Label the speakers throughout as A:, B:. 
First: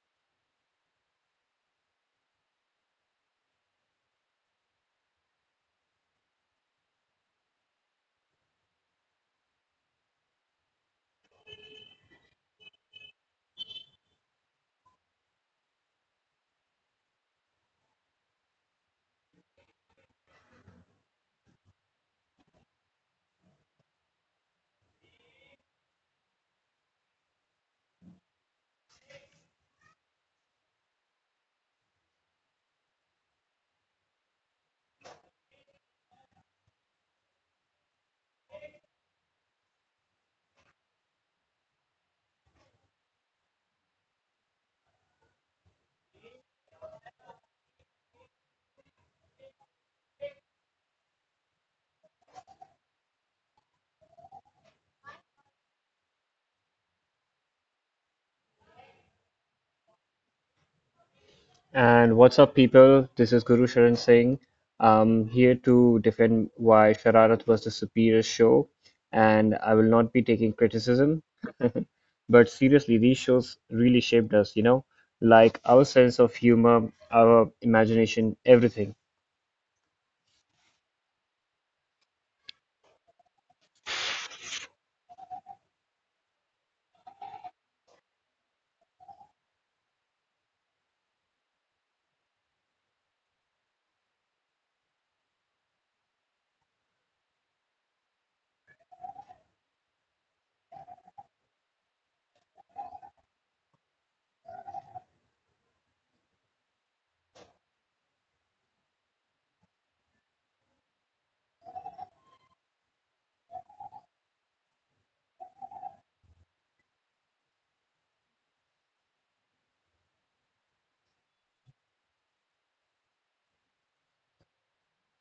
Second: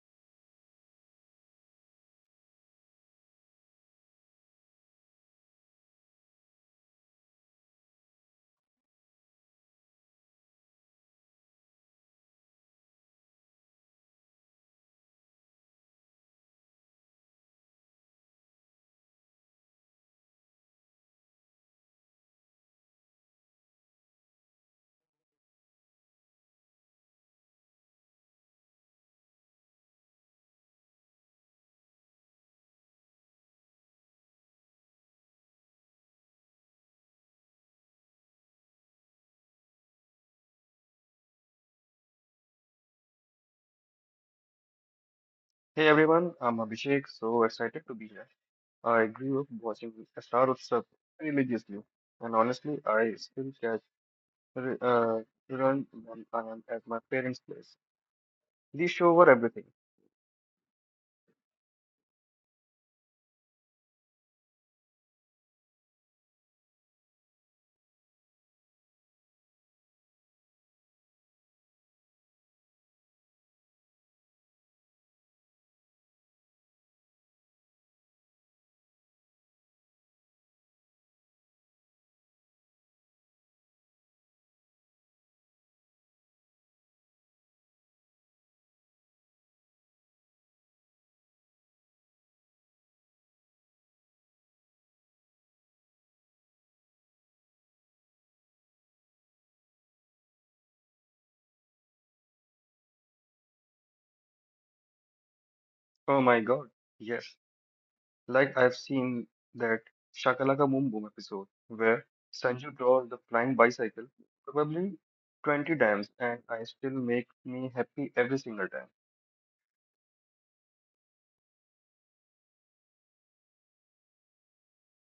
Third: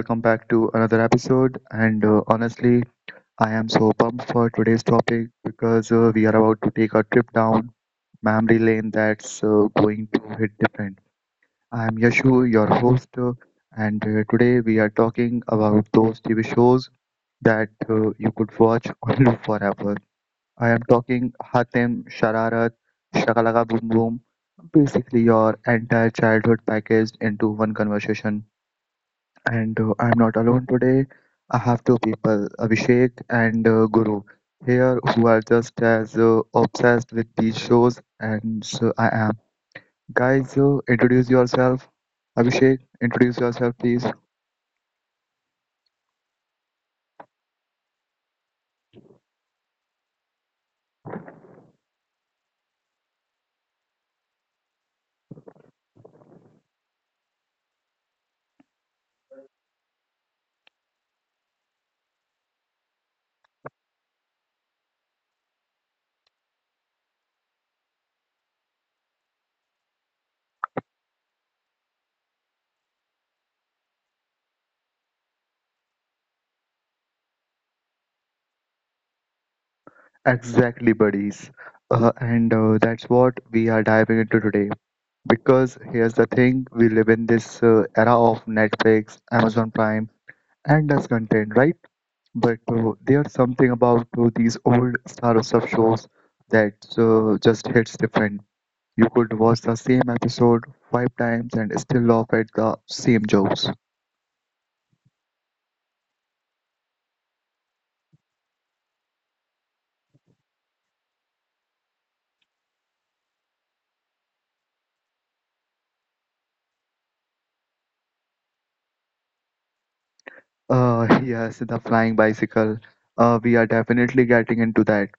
A: welcome back to another episode. And honestly, I am so pumped for today's topic because we are about to take a trip down memory lane that's going to hit different. I am Yashu, your host, and today we are talking about those TV shows that you could watch on loop forever. I am talking Hatem, Shararat, Shakalaka Boom Boom, basically your entire childhood packaged into one conversation. And I'm not alone today. I have two people, Abhishek and Guru, here who are just as obsessed with these shows and so I am. Guys, introduce yourself. Abhishek, introduce yourself, please.
B: Hey everyone, I'm Abhishek. So excited to be here. I grew up watching Star Utsav religiously, and honestly, I still catch r- uh, run when I am at my parents' place. These show were everything.
C: And what's up, people? This is Guru Sharan Singh. I'm here to defend why Shararat was the superior show, and I will not be taking criticism. But seriously, these shows really shaped us, you know, like our sense of humor, our imagination, everything.
A: Exactly, buddies. And that's what we are diving into today. Because here's the thing, we live in this era of Netflix, Amazon Prime, and US content, right? But there's something about these old Star Stuff shows that just hits different. You could watch the same episode five times and still laugh at the same jokes.
B: Oh my God, yes! Like I've seen that Shakalaka Boom Boom episode where Sanju draws the flying bicycle probably 20 times, and I still make me happy every single time.
A: Yes, the flying bicycle. We are definitely getting into that.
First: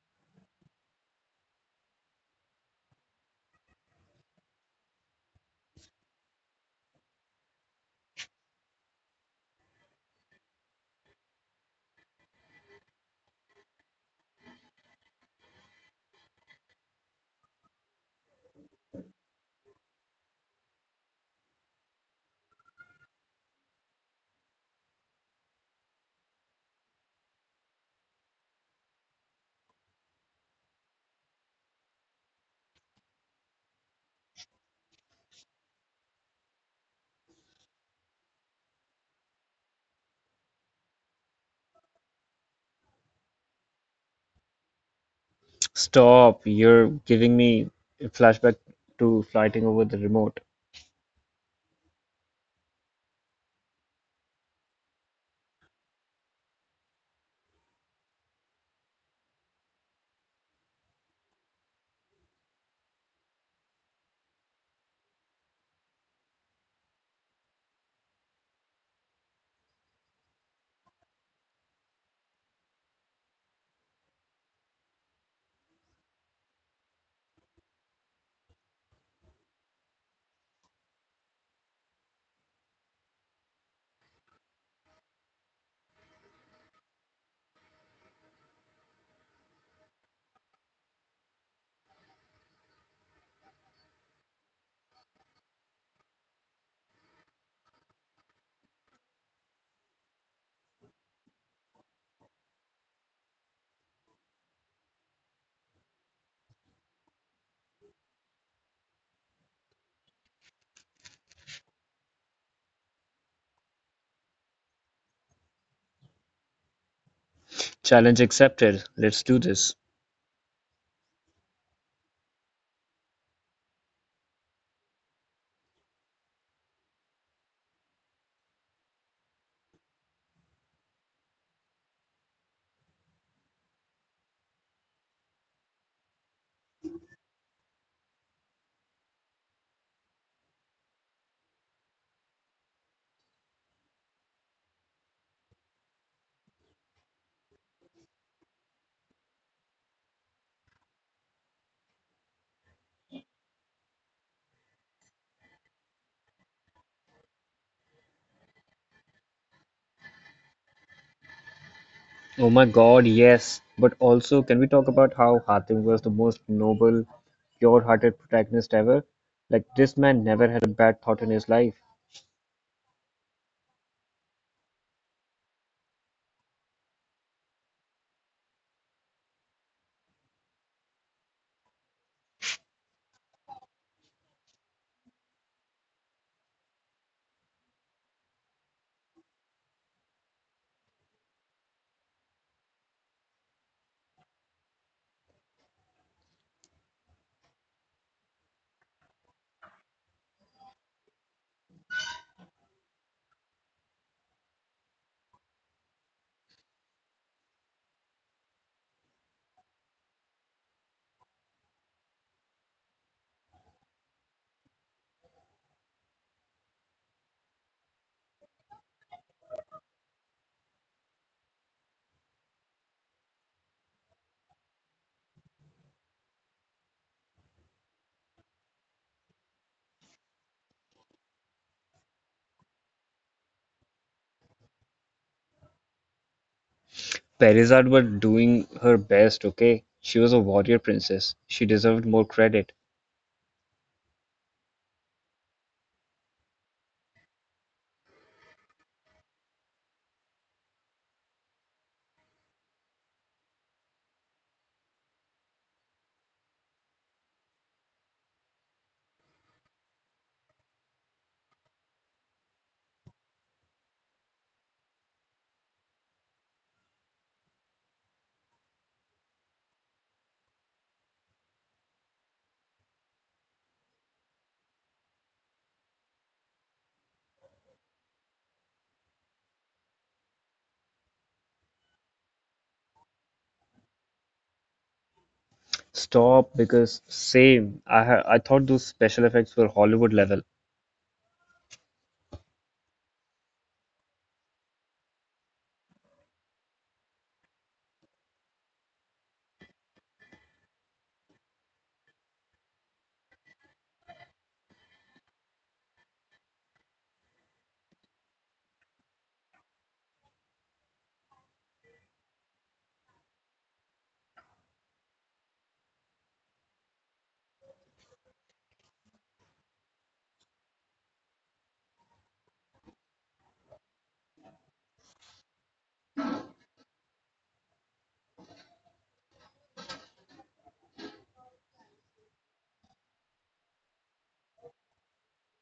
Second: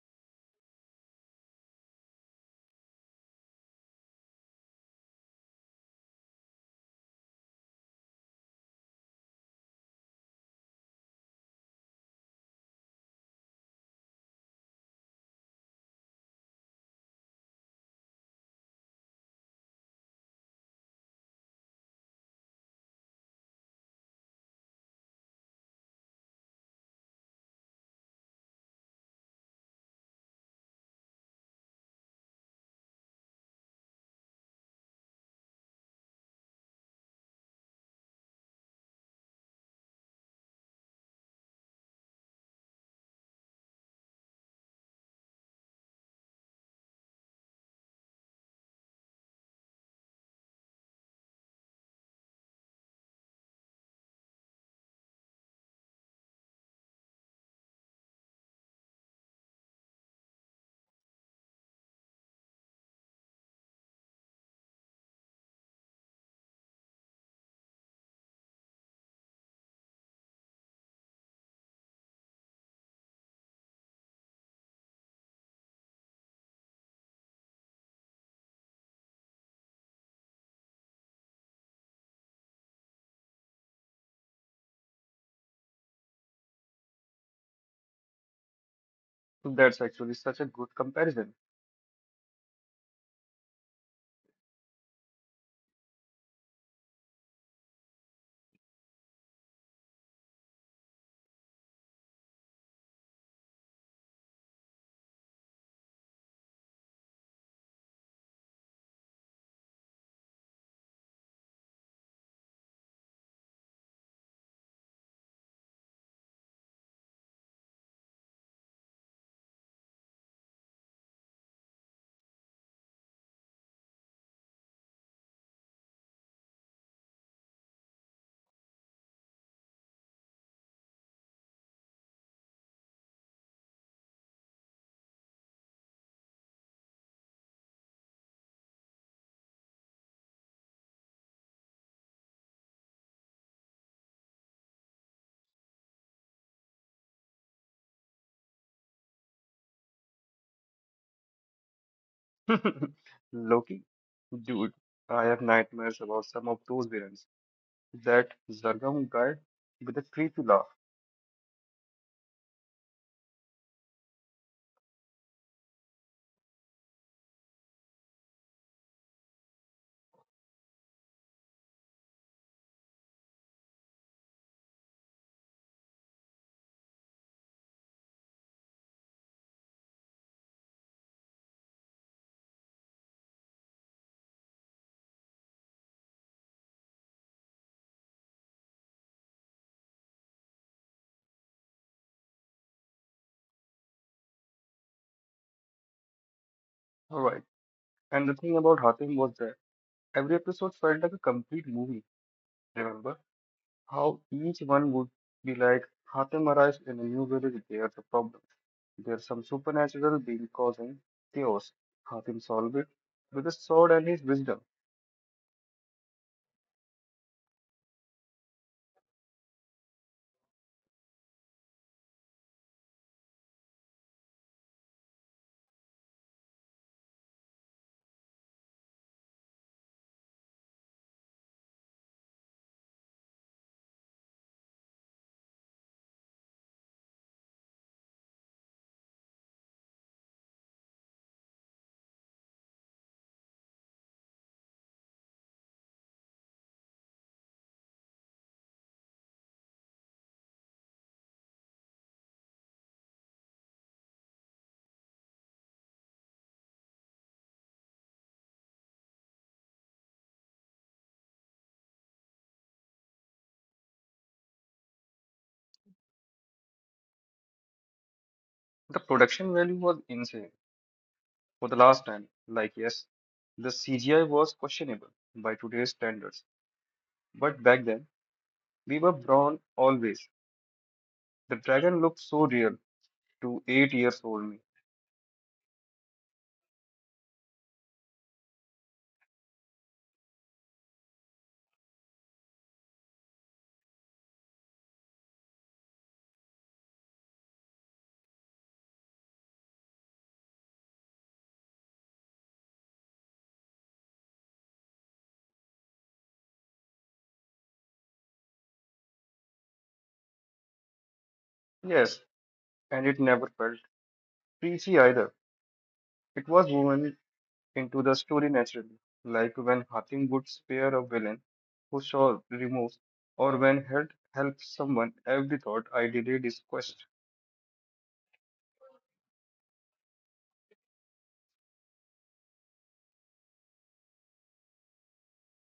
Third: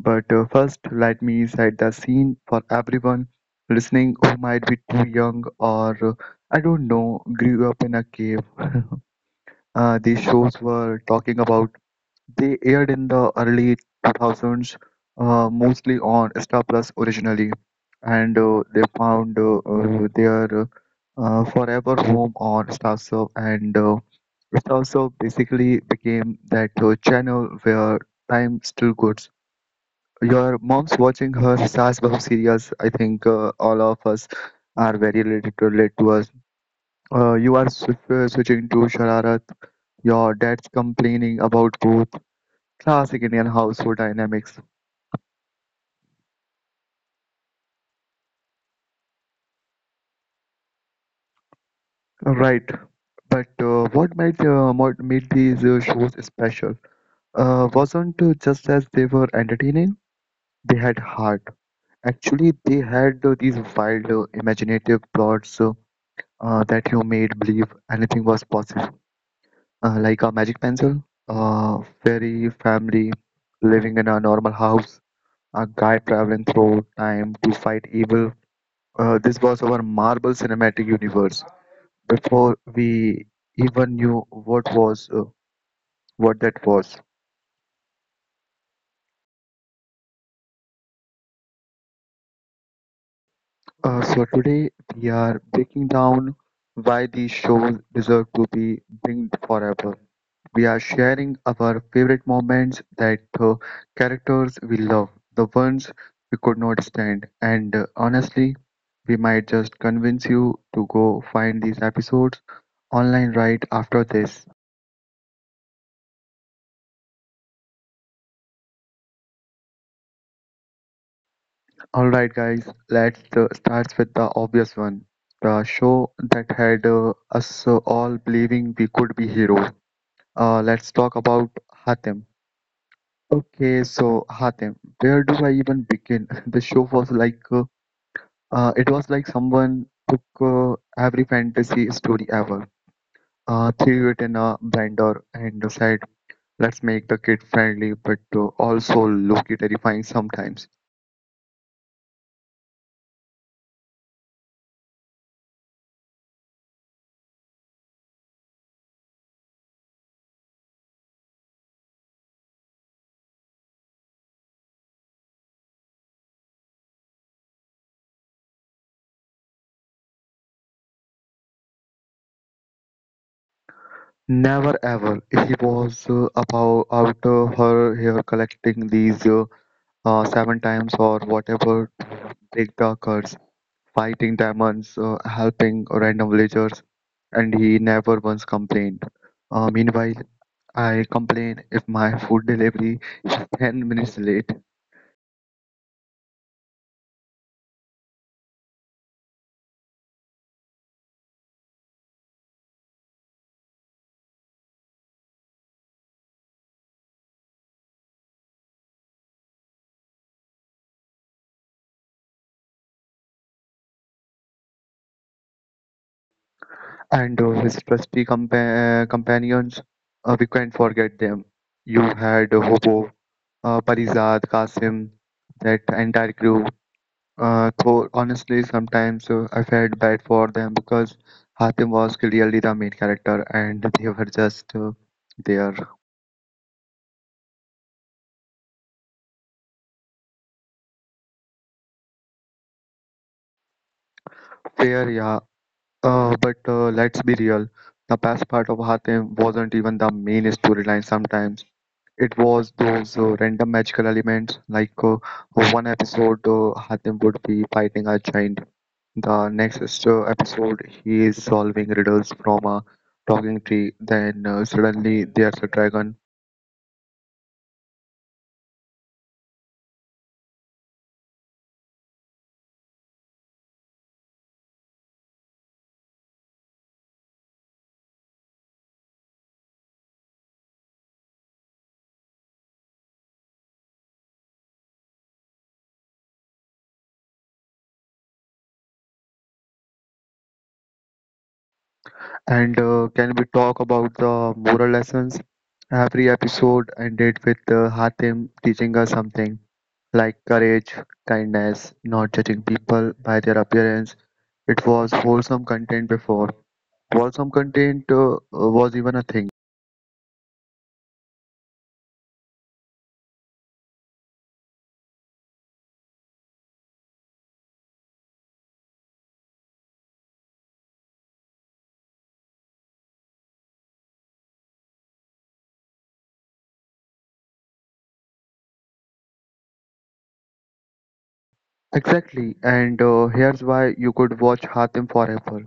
A: But first, let me set the scene for everyone listening who might be too young or, I don't know, grew up in a cave. These shows were talking about. They aired in the early 2000s, mostly on Star Plus originally, and they found their forever home on StarSurf, and StarSurf basically became that channel where time still goes. Your mom's watching her Saas Bahu serials. I think all of us are very relate to us. You are switching to Shararat. Your dad's complaining about both. Classic Indian household dynamics,
C: Stop, you're giving me a flashback to fighting over the remote.
A: right? But what made these shows special wasn't just as they were entertaining; they had heart. Actually, they had these wild, imaginative plots that you made believe anything was possible, like a magic pencil, a fairy family living in a normal house, a guy traveling through time to fight evil. This was our Marvel Cinematic Universe before we even knew what was uh, what that was.
B: So that's actually such a good comparison.
A: So today we are breaking down why these shows deserve to be binged forever. We are sharing our favorite moments that characters we love, the ones we could not stand, and honestly, we might just convince you to go find these episodes online right after this.
C: Challenge accepted. Let's do this.
A: Alright guys, let's start with the obvious one. The show that had us all believing we could be heroes. Let's talk about Hatem. Okay, so Hatem, where do I even begin? The show was like, it was like someone took every fantasy story ever, threw it in a blender and said, let's make the kid friendly but also look terrifying sometimes.
B: Loki dude, I have nightmares about some of those villains. That Zargam guy with the creepy laugh.
C: Oh my God, yes. But also, can we talk about how Hatim was the most noble, pure-hearted protagonist ever? Like, this man never had a bad thought in his life.
A: Never ever. He was about out her here collecting these seven times or whatever to break the curse, fighting demons, helping random villagers, and he never once complained. Meanwhile, I complain if my food delivery 10 minutes late,
B: Alright, and the thing about Hatim was that every episode felt like a complete movie. Remember how each one would be like, Hatim arrives in a new village, there's a problem. There's some supernatural being causing chaos. Hatim solves it with his sword and his wisdom.
A: and his trusty companions, we can't forget them. You had Hobo, Parizad, Qasim, that entire crew. Though honestly, sometimes I felt bad for them because Hatim was clearly the main character and they were just there.
C: Parizad was doing her best, okay? She was a warrior princess. She deserved more credit.
A: Fair, yeah. But let's be real. The best part of Hatim wasn't even the main storyline sometimes. It was those random magical elements, like one episode Hatim would be fighting a giant, the next episode he is solving riddles from a talking tree, then suddenly there's a dragon.
B: The production value was insane for the last time. Like, yes, the CGI was questionable by today's standards. But back then, we were brown always. The dragon looked so real to 8 years old me.
C: Stop, because same. I thought those special effects were Hollywood level.
A: And can we talk about the moral lessons? Every episode ended with Hatim teaching us something like courage, kindness, not judging people by their appearance. It was wholesome content before. Wholesome content was even a thing.
B: Yes, and it never felt preachy either. It was woven into the story naturally, like when Hatim would spare a villain who saw remorse, or when Held helped someone. Every thought I delayed is quest.
A: Exactly, and here's why you could watch Hatim forever.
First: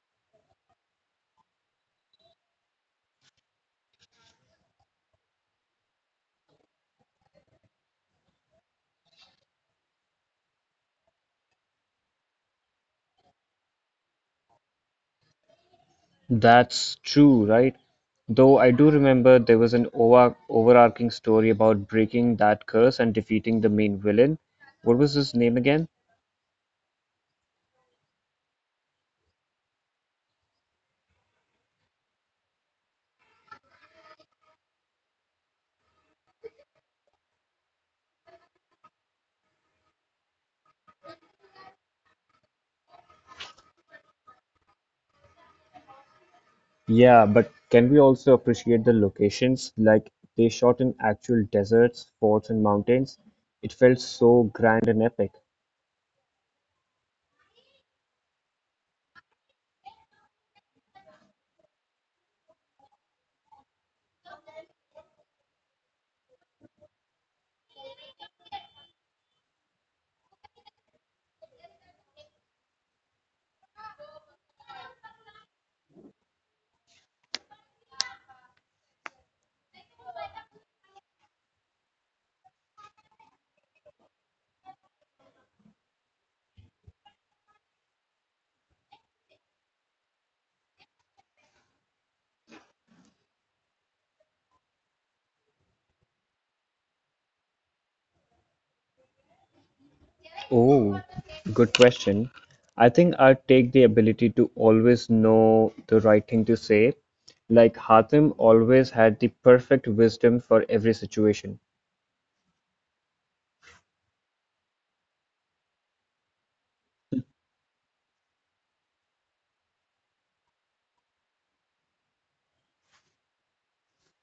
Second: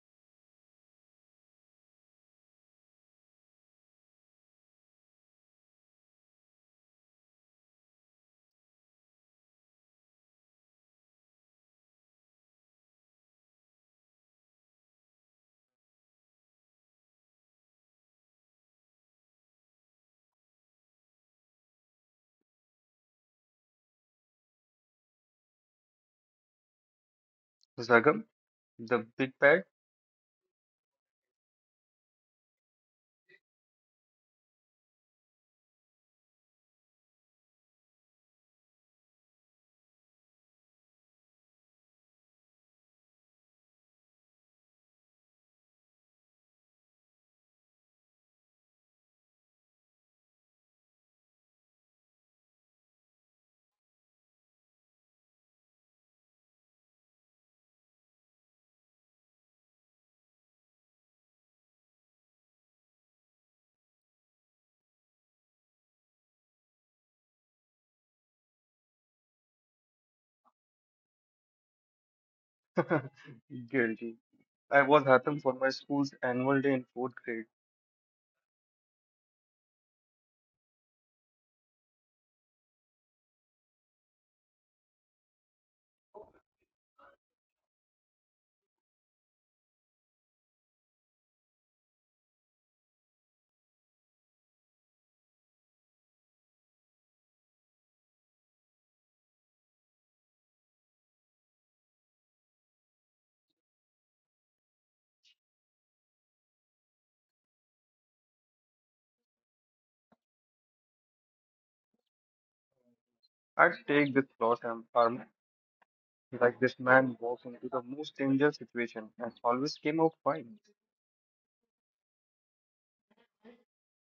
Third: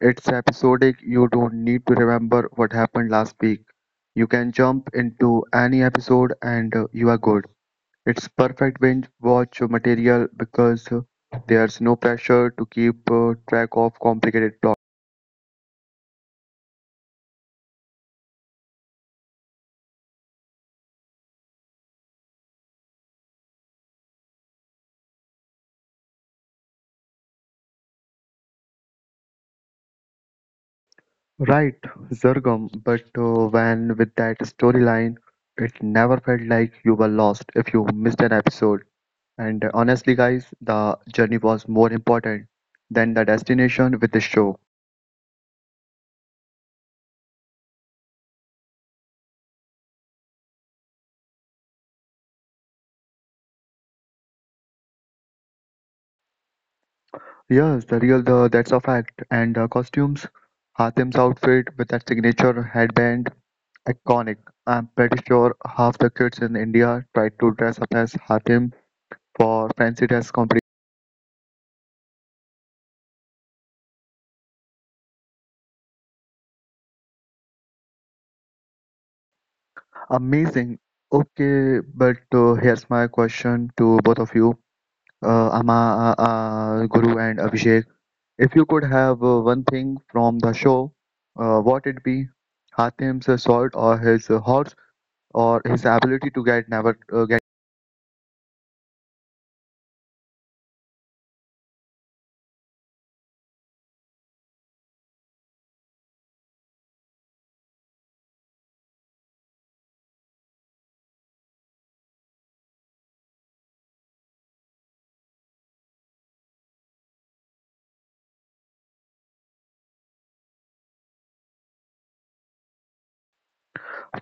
A: It's episodic, you don't need to remember what happened last week. You can jump into any episode and you are good. It's perfect binge watch material because there's no pressure to keep track of complicated plot.
C: That's true, right? Though I do remember there was an overarching story about breaking that curse and defeating the main villain. What was his name again?
B: Zagam, the big bad.
A: Right, Zurgum, but when with that storyline, it never felt like you were lost if you missed an episode. And Honestly, guys, the journey was more important than the destination with the show.
C: Yeah, but can we also appreciate the locations? Like they shot in actual deserts, forts, and mountains. It felt so grand and epic.
A: Yes, the real the that's a fact. And the costumes, Hatim's outfit with that signature headband. Iconic. I'm pretty sure half the kids in India tried to dress up as Hatim for fancy dress competition.
B: Guilty. I was Hatim for my school's annual day in fourth grade.
A: Amazing. Okay, but here's my question to both of you, Guru, and Abhishek. If you could have one thing from the show, what it be? Hatim's sword, or his horse, or his ability to get never get.
C: Oh, good question. I think I take the ability to always know the right thing to say. Like Hatim always had the perfect wisdom for every situation.
B: I'd take this armor. Like this man walked into the most dangerous situation and always came out fine.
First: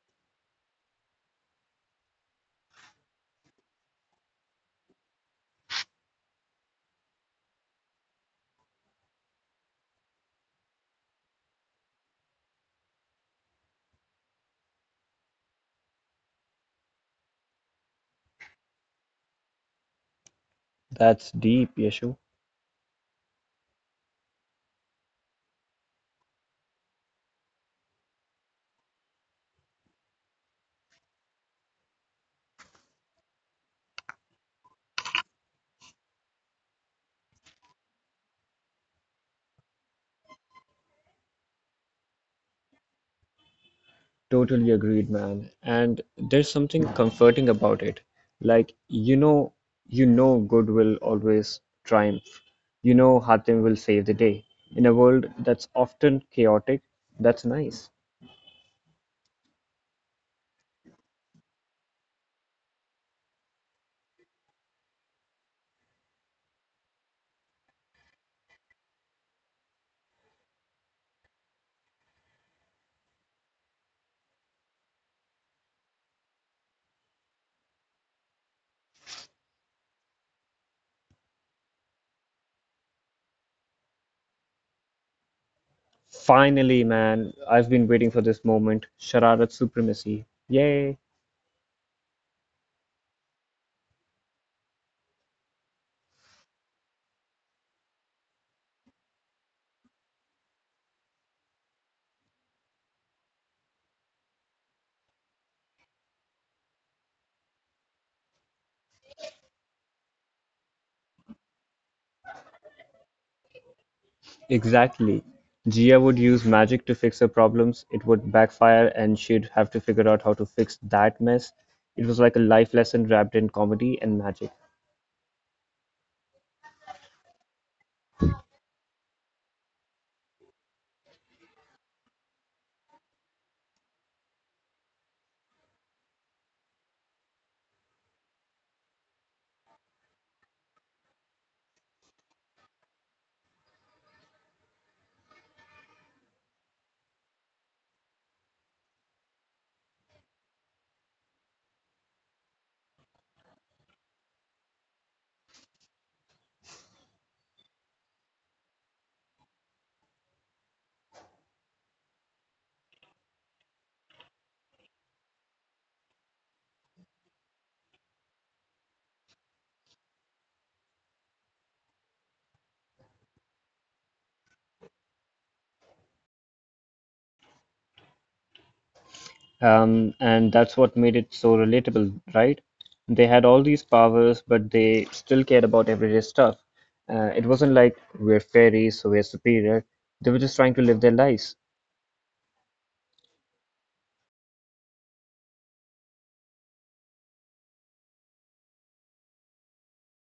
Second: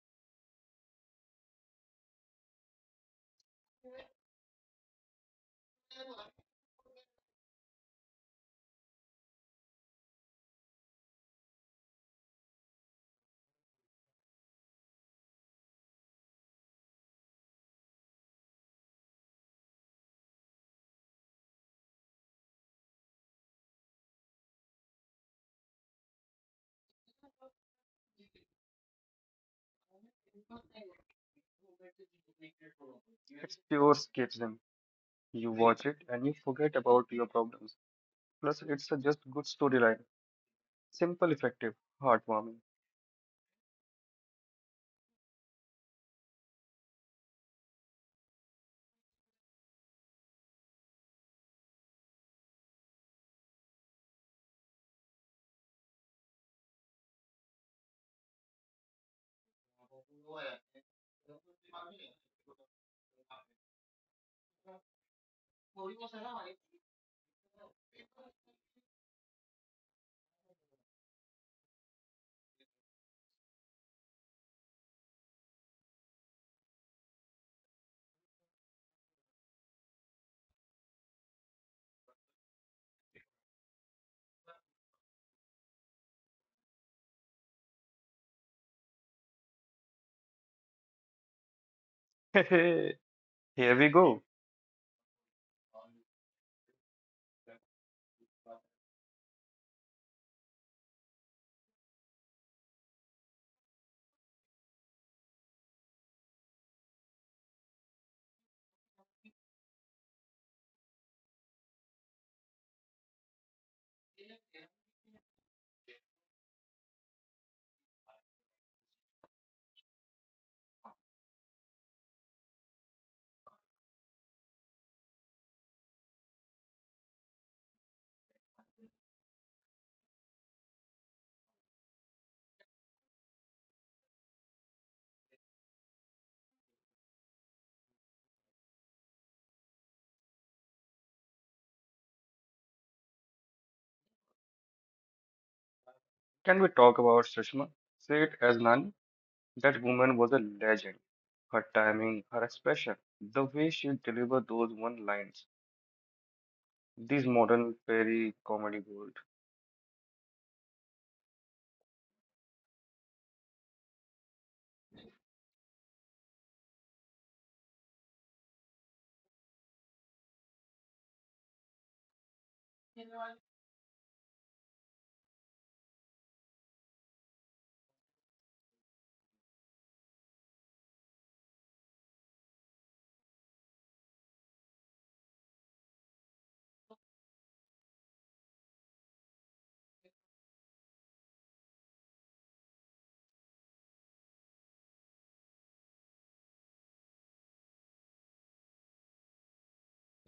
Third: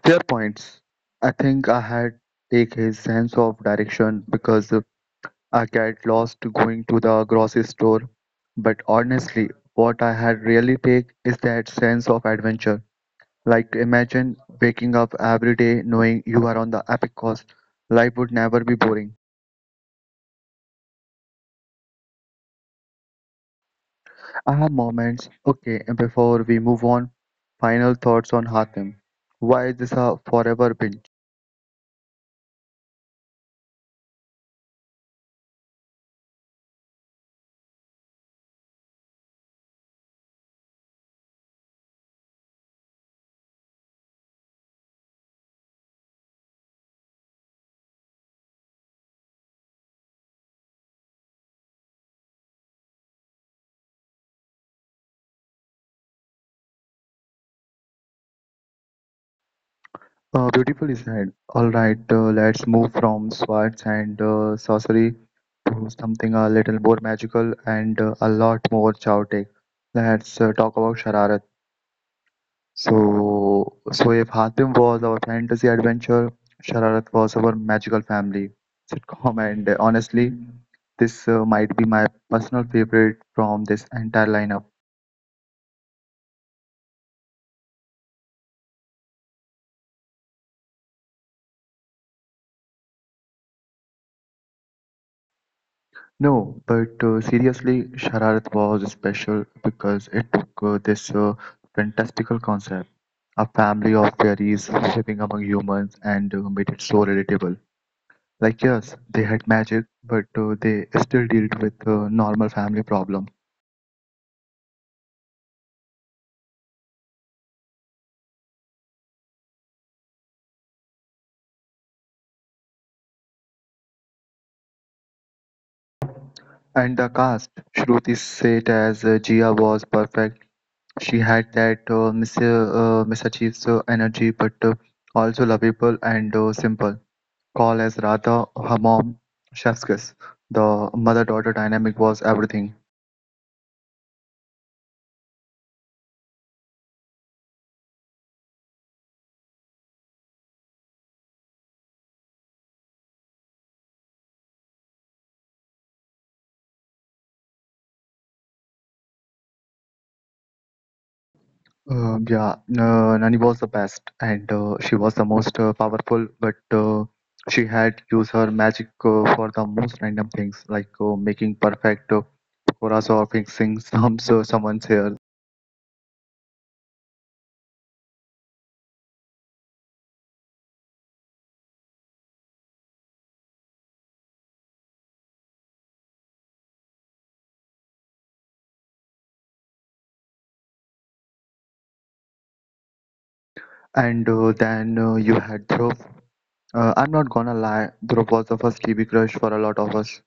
A: Fair points. I think I had take his sense of direction because I get lost going to the grocery store, but honestly, what I had really take is that sense of adventure. Like imagine waking up every day knowing you are on the epic course. Life would never be boring.
C: That's deep, Yeshu.
A: I have moments. Okay, and before we move on, final thoughts on Hatem. Why is this a forever binge?
B: It's pure escapism. You watch it and you forget about your problems. Plus, it's a just good storyline. Simple, effective, heartwarming.
C: Totally agreed, man. And there's something comforting about it. Like, you know good will always triumph. You know Hatim will save the day. In a world that's often chaotic, that's nice.
A: Beautifully said. All right, let's move from swords and sorcery something a little more magical and a lot more chaotic. Let's talk about Shararat. So if Hatim was our fantasy adventure, Shararat was our magical family sitcom, and honestly, this might be my personal favorite from this entire lineup.
C: Finally, man, I've been waiting for this moment. Shararat supremacy. Yay!
B: Here we go.
A: No, but seriously, Shararat was special because it took this fantastical concept, a family of fairies living among humans, and made it so relatable. Like yes, they had magic, but they still dealt with normal family problems.
C: Exactly. Gia would use magic to fix her problems. It would backfire, and she'd have to figure out how to fix that mess. It was like a life lesson wrapped in comedy and magic.
A: And the cast, Shruti said as Gia was perfect. She had that Miss Chief's energy, but also lovable and simple. Call as Radha, her mom, chef's kiss. The mother-daughter dynamic was everything.
B: Can we talk about Sushma? Say it as Nani. That woman was a legend. Her timing, her expression, the way she delivered those one lines. These modern fairy comedy gold.
A: Yeah, Nani was the best, and she was the most powerful. But she had used her magic for the most random things, like making perfect pakoras or fixing someone's hair.
C: And that's what made it so relatable, right? They had all these powers, but they still cared about everyday stuff. It wasn't like we're fairies, so we're superior. They were just trying to live their lives.
A: And then you had Dhruv. I'm not gonna lie, Dhruv was the first TV crush for a lot of us,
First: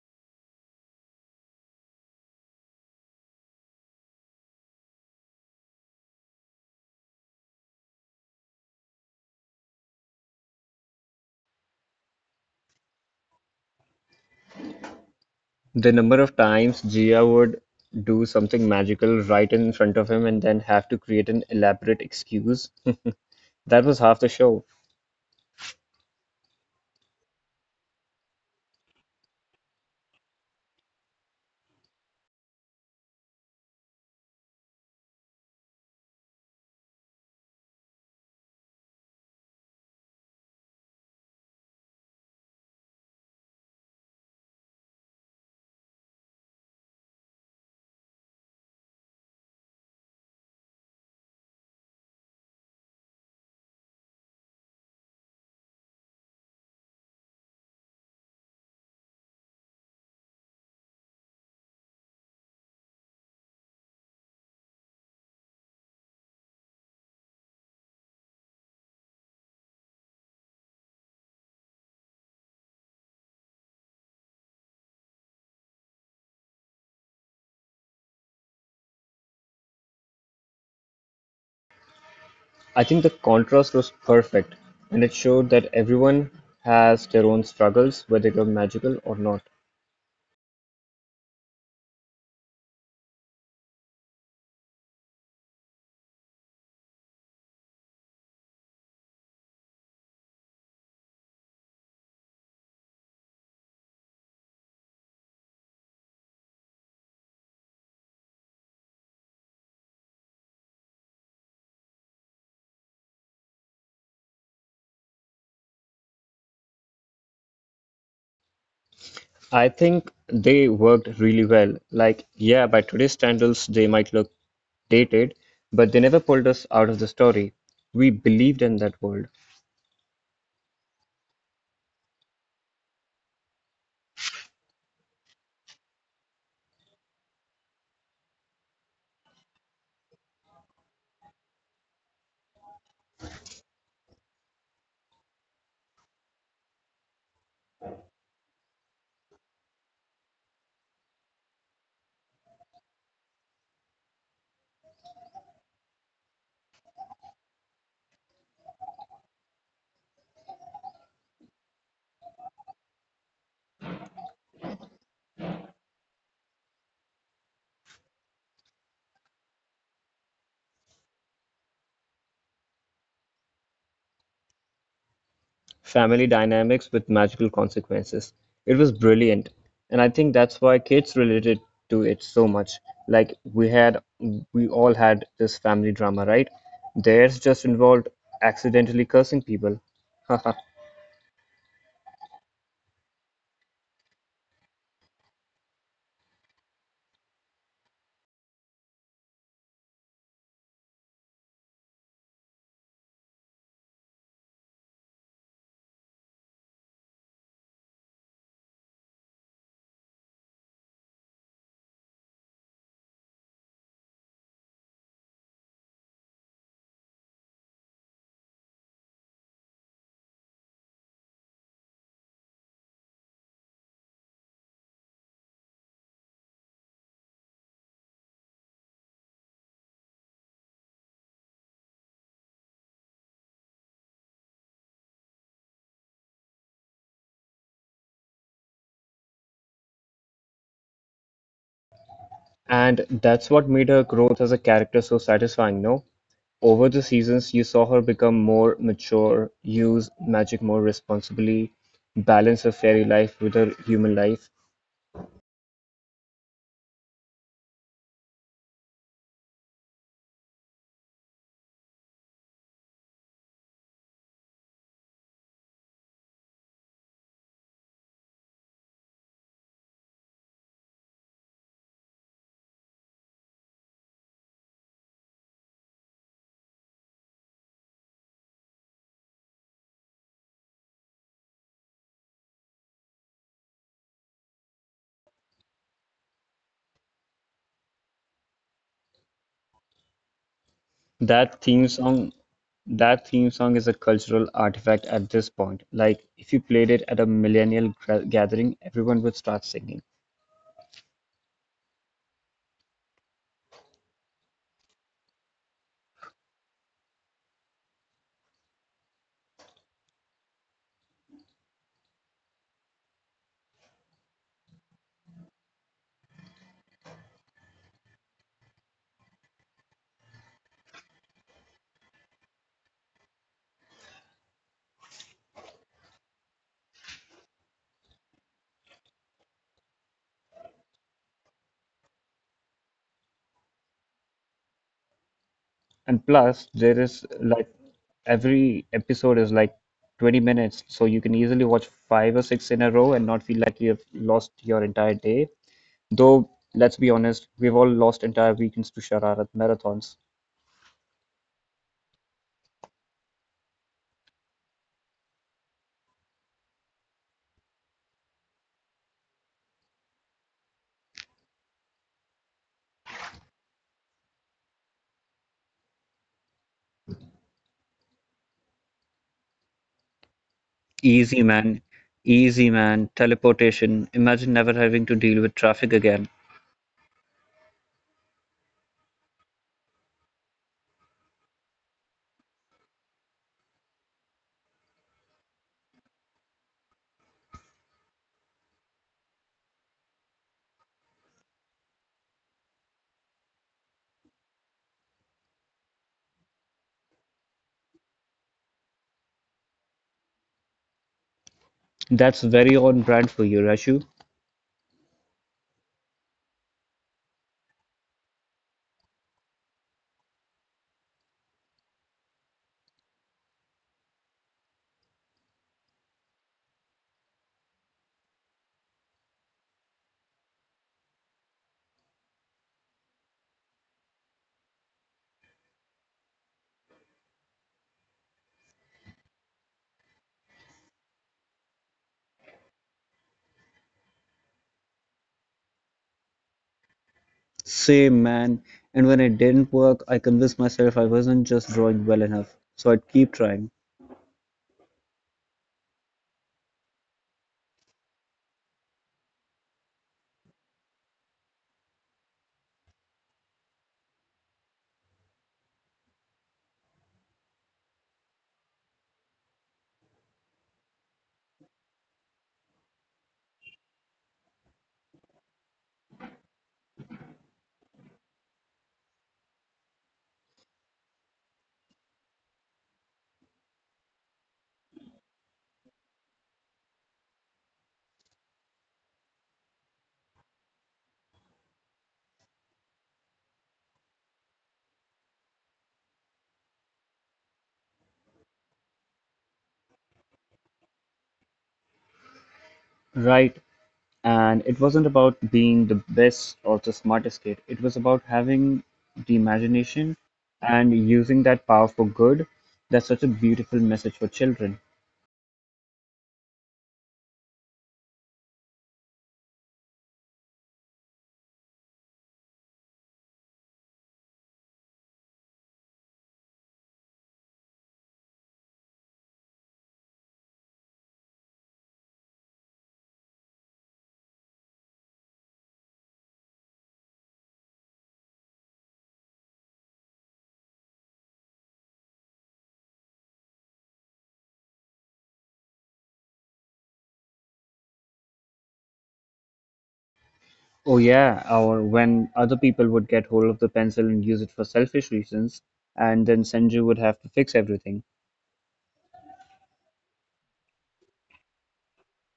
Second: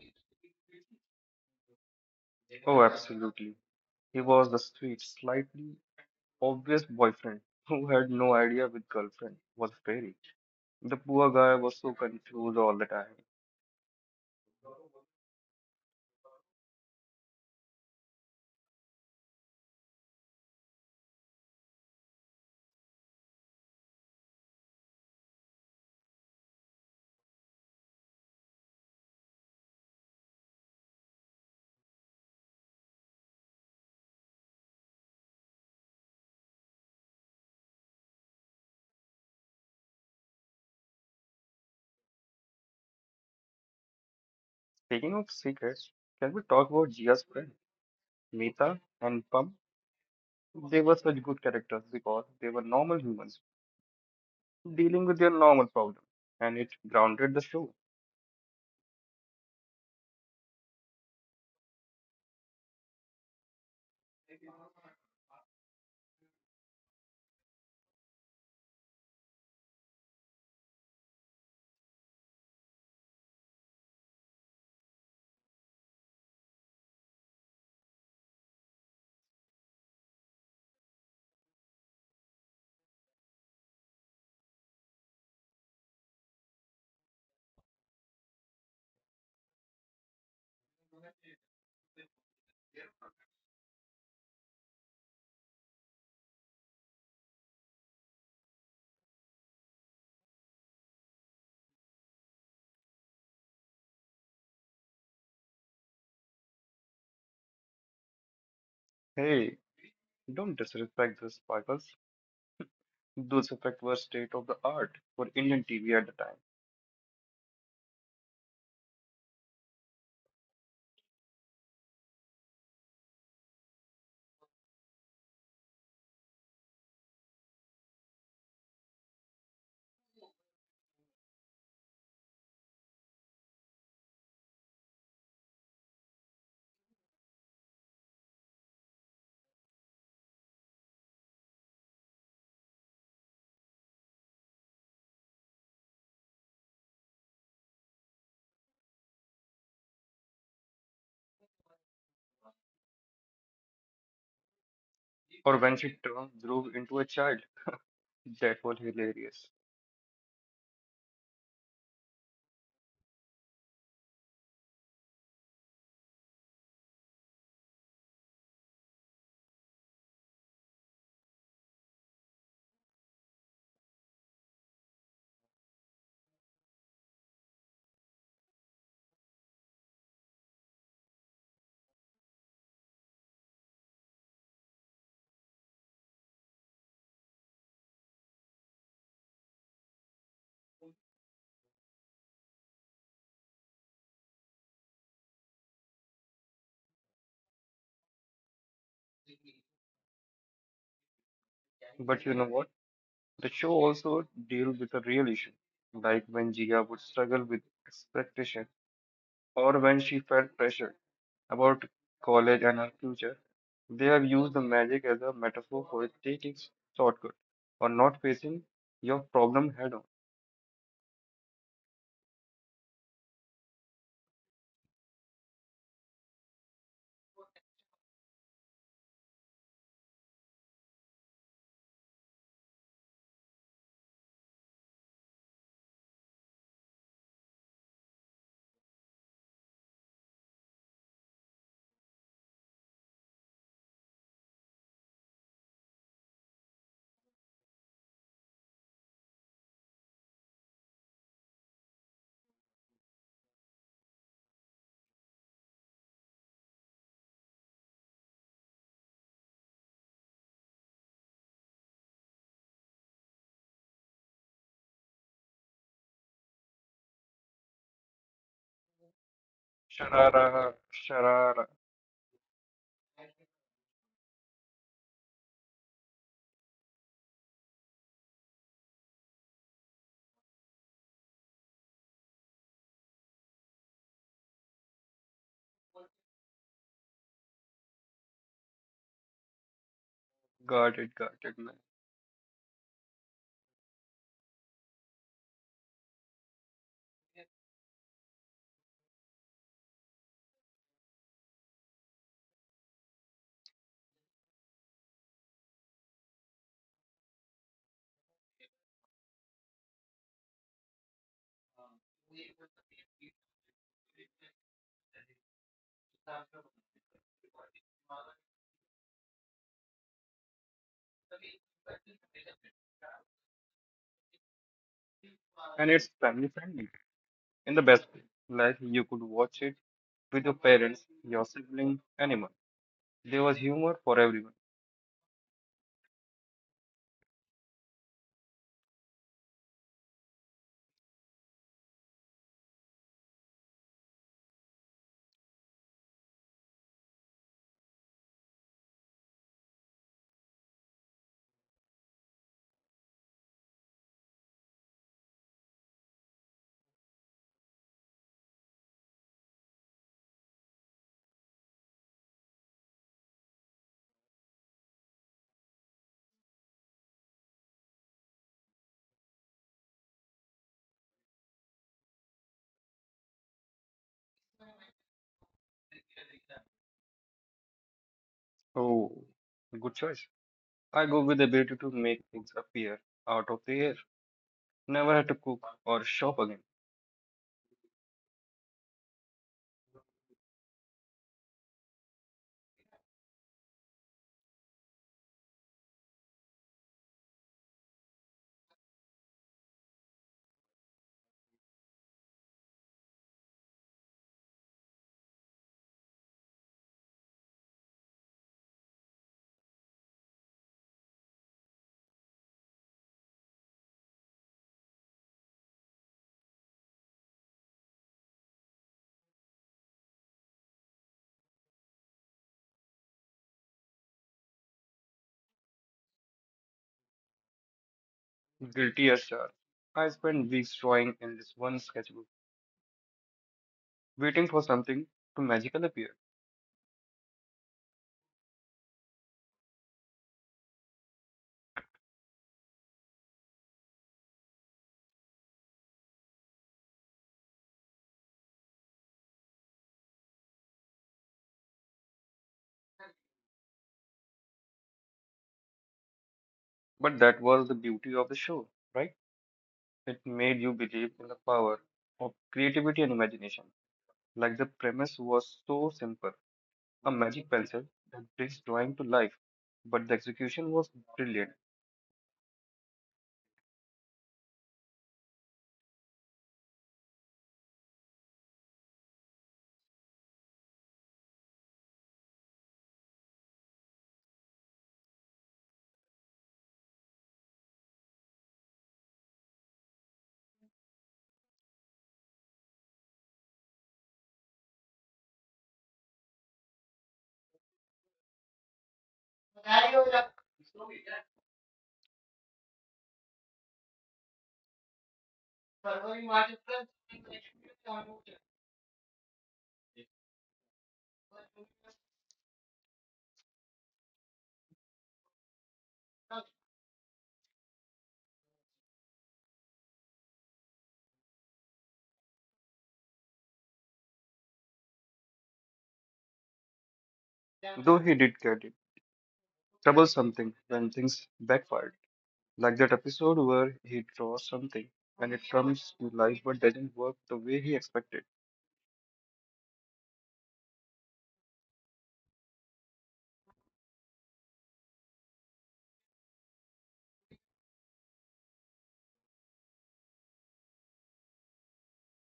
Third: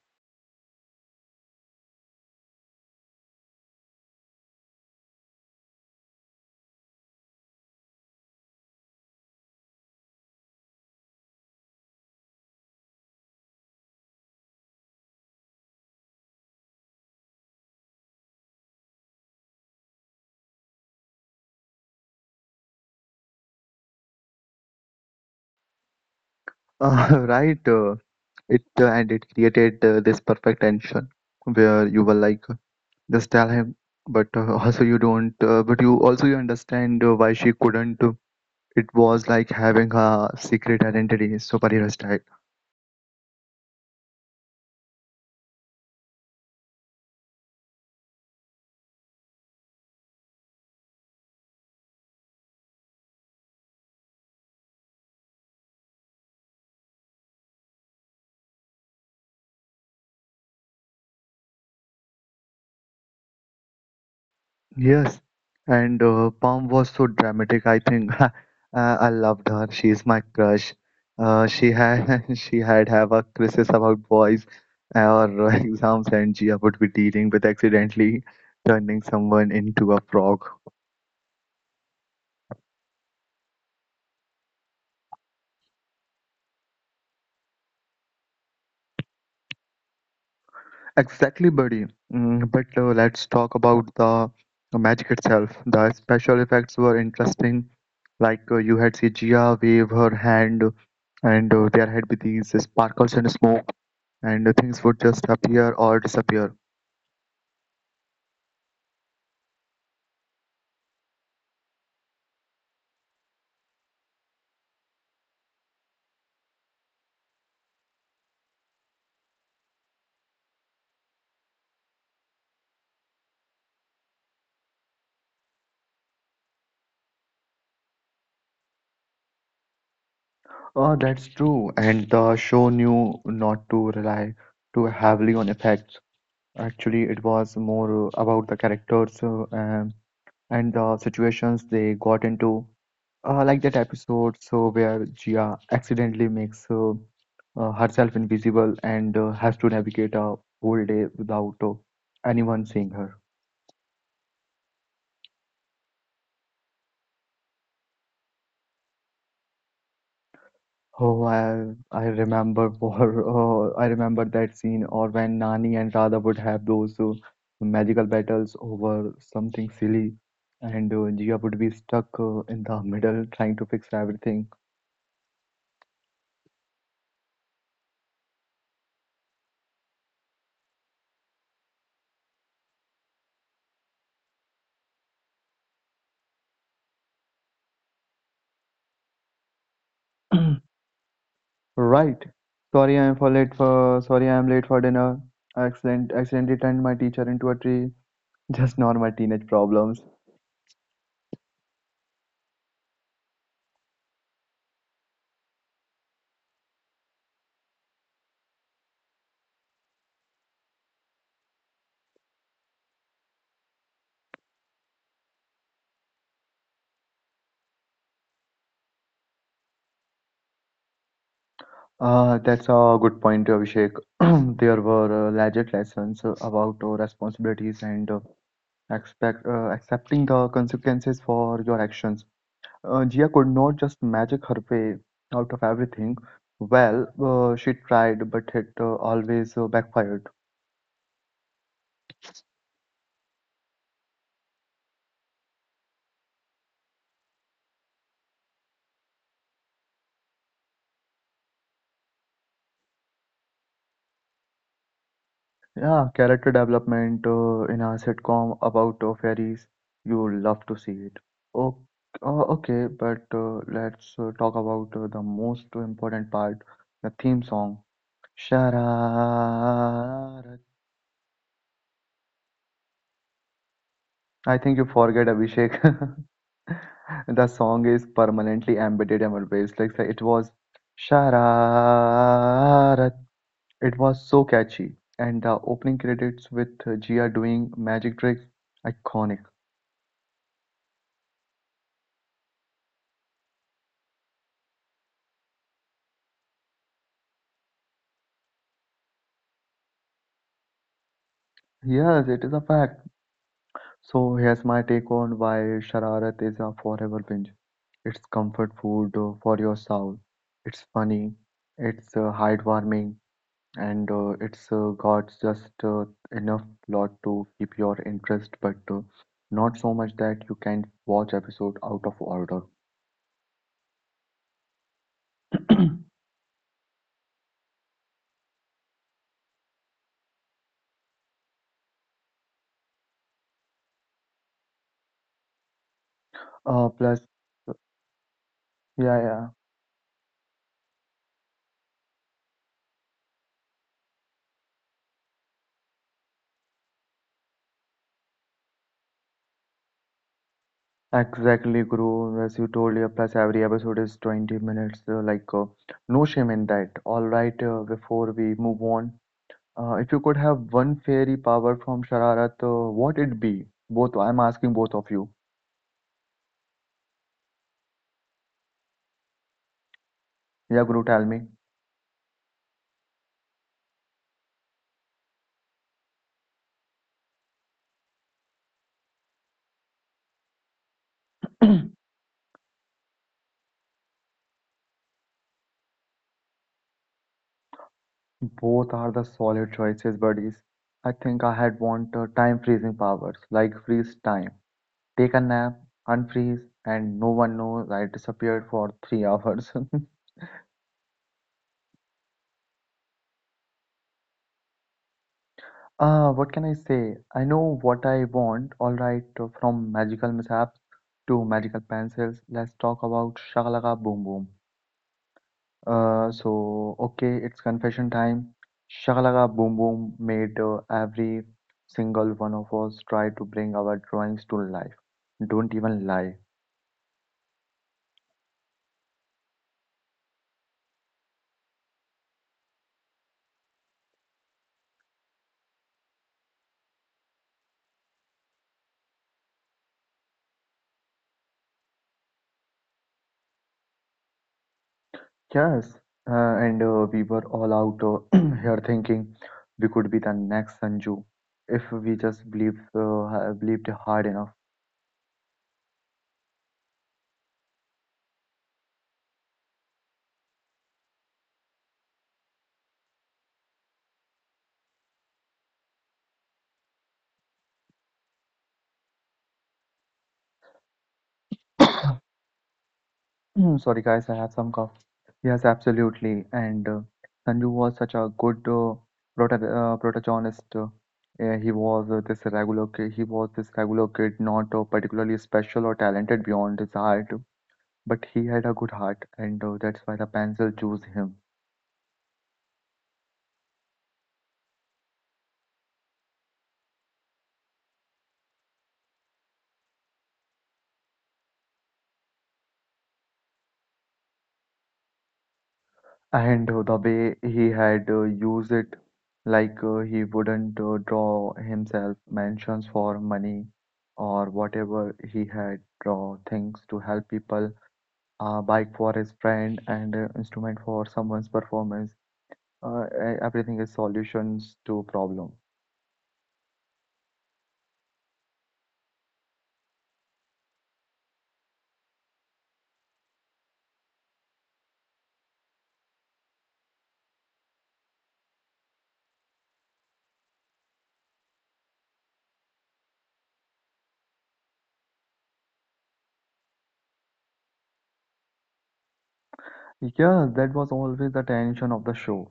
B: Oh, absolutely. He was the sweet, slightly obvious boyfriend who had no idea with girlfriend was a fairy. The poor guy was so confused all the time.
C: The number of times Gia would do something magical right in front of him and then have to create an elaborate excuse, that was half the show.
A: right? It and it created this perfect tension where you were like just tell him, but also you don't, but you also you understand why she couldn't. It was like having a secret identity, superhero style.
B: Speaking of secrets, can we talk about Jia's friend, Mita and Pam? They were such good characters because they were normal humans dealing with your normal problem, and it grounded the show.
A: Yes, and Palm was so dramatic. I think I loved her. She is my crush. She had she had have a crisis about boys or exams, and Gia would be dealing with accidentally turning someone into a frog.
C: I think the contrast was perfect, and it showed that everyone has their own struggles, whether they're magical or not.
A: Exactly, buddy. Mm, but let's talk about the magic itself. The special effects were interesting. Like you had see Gia wave her hand, and there had be these sparkles and smoke, and things would just appear or disappear.
B: Hey, don't disrespect this because those effects were state of the art for Indian TV at the time.
C: I think they worked really well. Like, yeah, by today's standards, they might look dated, but they never pulled us out of the story. We believed in that world,
A: Oh, that's true. And the show knew not to rely too heavily on effects. Actually, it was more about the characters and the situations they got into. Like that episode, where Gia accidentally makes herself invisible and has to navigate a whole day without anyone seeing her.
B: Or when she turned Dhruv into a child, that was hilarious.
A: Oh, I remember for I remember that scene, or when Nani and Radha would have those magical battles over something silly, and Jia would be stuck in the middle trying to fix everything.
C: family dynamics with magical consequences. It was brilliant. And I think that's why kids related to it so much. Like we all had this family drama, right? Theirs just involved accidentally cursing people.
A: Right. Sorry I'm late for dinner. I accidentally turned my teacher into a tree. Just normal teenage problems.
B: But you know what? The show also dealt with a real issue, like when Jia would struggle with expectation or when she felt pressure about college and her future. They have used the magic as a metaphor for taking shortcut or not facing your problem head on.
A: That's a good point, Abhishek. There were legit lessons about responsibilities and expect accepting the consequences for your actions. Jia could not just magic her way out of everything. Well, she tried, but it always backfired.
C: And that's what made her growth as a character so satisfying, no? Over the seasons you saw her become more mature, use magic more responsibly, balance her fairy life with her human life.
A: Yeah, character development in a sitcom about fairies, you love to see it. Oh, okay, but let's talk about the most important part, the theme song. Shararat.
B: Sharara, sharara,
A: I think you forget Abhishek. The song is permanently embedded in our waves. Like it was Shararat. It was so catchy. And the opening credits with Jia doing magic tricks, iconic.
B: got
C: That
B: it, man.
C: theme song that theme song is a cultural artifact at this point. Like if you played it at a millennial gathering, everyone would start singing.
A: Yes, it is a fact. So here's my take on why Shararat is a forever binge. It's comfort food for your soul. It's funny, it's heartwarming, and it's got just enough plot to keep your interest, but not so much that you can watch episode out of order.
B: And it's family friendly in the best way. Like you could watch it with your parents, your sibling, anyone. There was humor for everyone.
C: And plus, there
A: Plus,
C: is like every
A: yeah,
C: episode
A: yeah.
C: is like 20 minutes, so you can easily watch five or six in a row and not feel like you have lost your entire day. Though, let's be honest, we've all lost entire weekends to Shararat marathons.
A: Exactly, Guru. As you told, yeah, plus every episode is 20 minutes. No shame in that. All right, before we move on, if you could have one fairy power from Shararat, what it be? Both, I'm asking both of you. Yeah, Guru, tell me.
C: Easy, man. Easy, man. Teleportation. Imagine never having to deal with traffic again.
B: Oh, good choice. I go with the ability to make things appear out of the air. Never had to cook or shop again.
A: Both are the solid choices, buddies. I think I had want time freezing powers, like freeze time. Take a nap, unfreeze, and no one knows I disappeared for 3 hours.
C: That's very on brand for you, Rashu.
A: Ah, what can I say? I know what I want, alright, from magical mishaps to magical pencils. Let's talk about Shakalaka Boom Boom. Okay, it's confession time. Shakalaka Boom Boom made every single one of us try to bring our drawings to life. Don't even lie.
B: Guilty as charged. I spent weeks drawing in this one sketchbook, waiting for something to magically appear.
C: Same, man. And when it didn't work, I convinced myself I wasn't just drawing well enough. So I'd keep trying.
A: Yes, uh, and we were all out here thinking we could be the next Sanju if we just believed, believed hard enough.
B: But that was the beauty of the show, right? It made you believe in the power of creativity and imagination. Like the premise was so simple, a magic pencil that brings drawing to life, but the execution was brilliant.
A: Mm, sorry, guys, I have some cough. Yes, absolutely. And Sanju was such a good protagonist. Yeah, he was this regular kid. He was this regular kid, not particularly special or talented beyond his heart, but he had a good heart, and that's why the pencil chose him.
C: Right. And it wasn't about being the best or the smartest kid. It was about having the imagination and using that power for good. That's such a beautiful message for children.
A: And the way he had used it, he wouldn't draw himself mansions for money or whatever he had draw things to help people, a bike for his friend and an instrument for someone's performance. Everything is solutions to problem.
B: Though he did get it, trouble something when things backfired, like that episode where he draws something and it comes to life but doesn't work the way he expected,
C: Oh yeah, or when other people would get hold of the pencil and use it for selfish reasons, and then Sanju would have to fix everything.
A: Yeah, that was always the tension of the show.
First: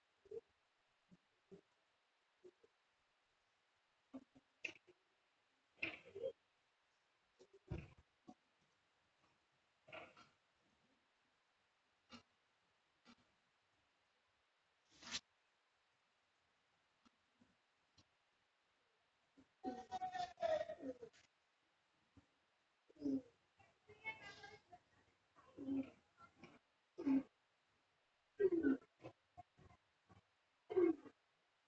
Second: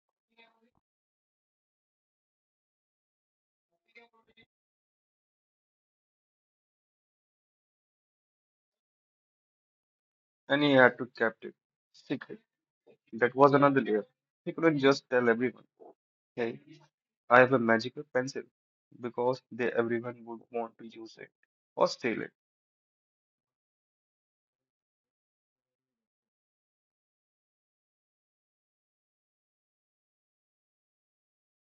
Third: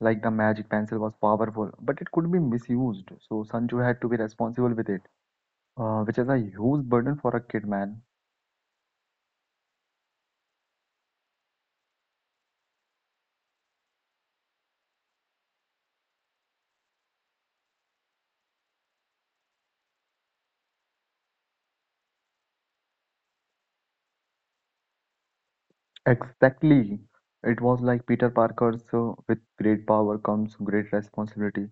A: Like the magic pencil was powerful, but it could be misused. So Sanju had to be responsible with it, which is a huge burden for a kid, man.
B: and he had to keep it secret. That was another layer. He couldn't just tell everyone, "Hey, I have a magical pencil," because they everyone would want to use it or steal it.
A: Exactly. It was like Peter Parker's with great power comes great responsibility,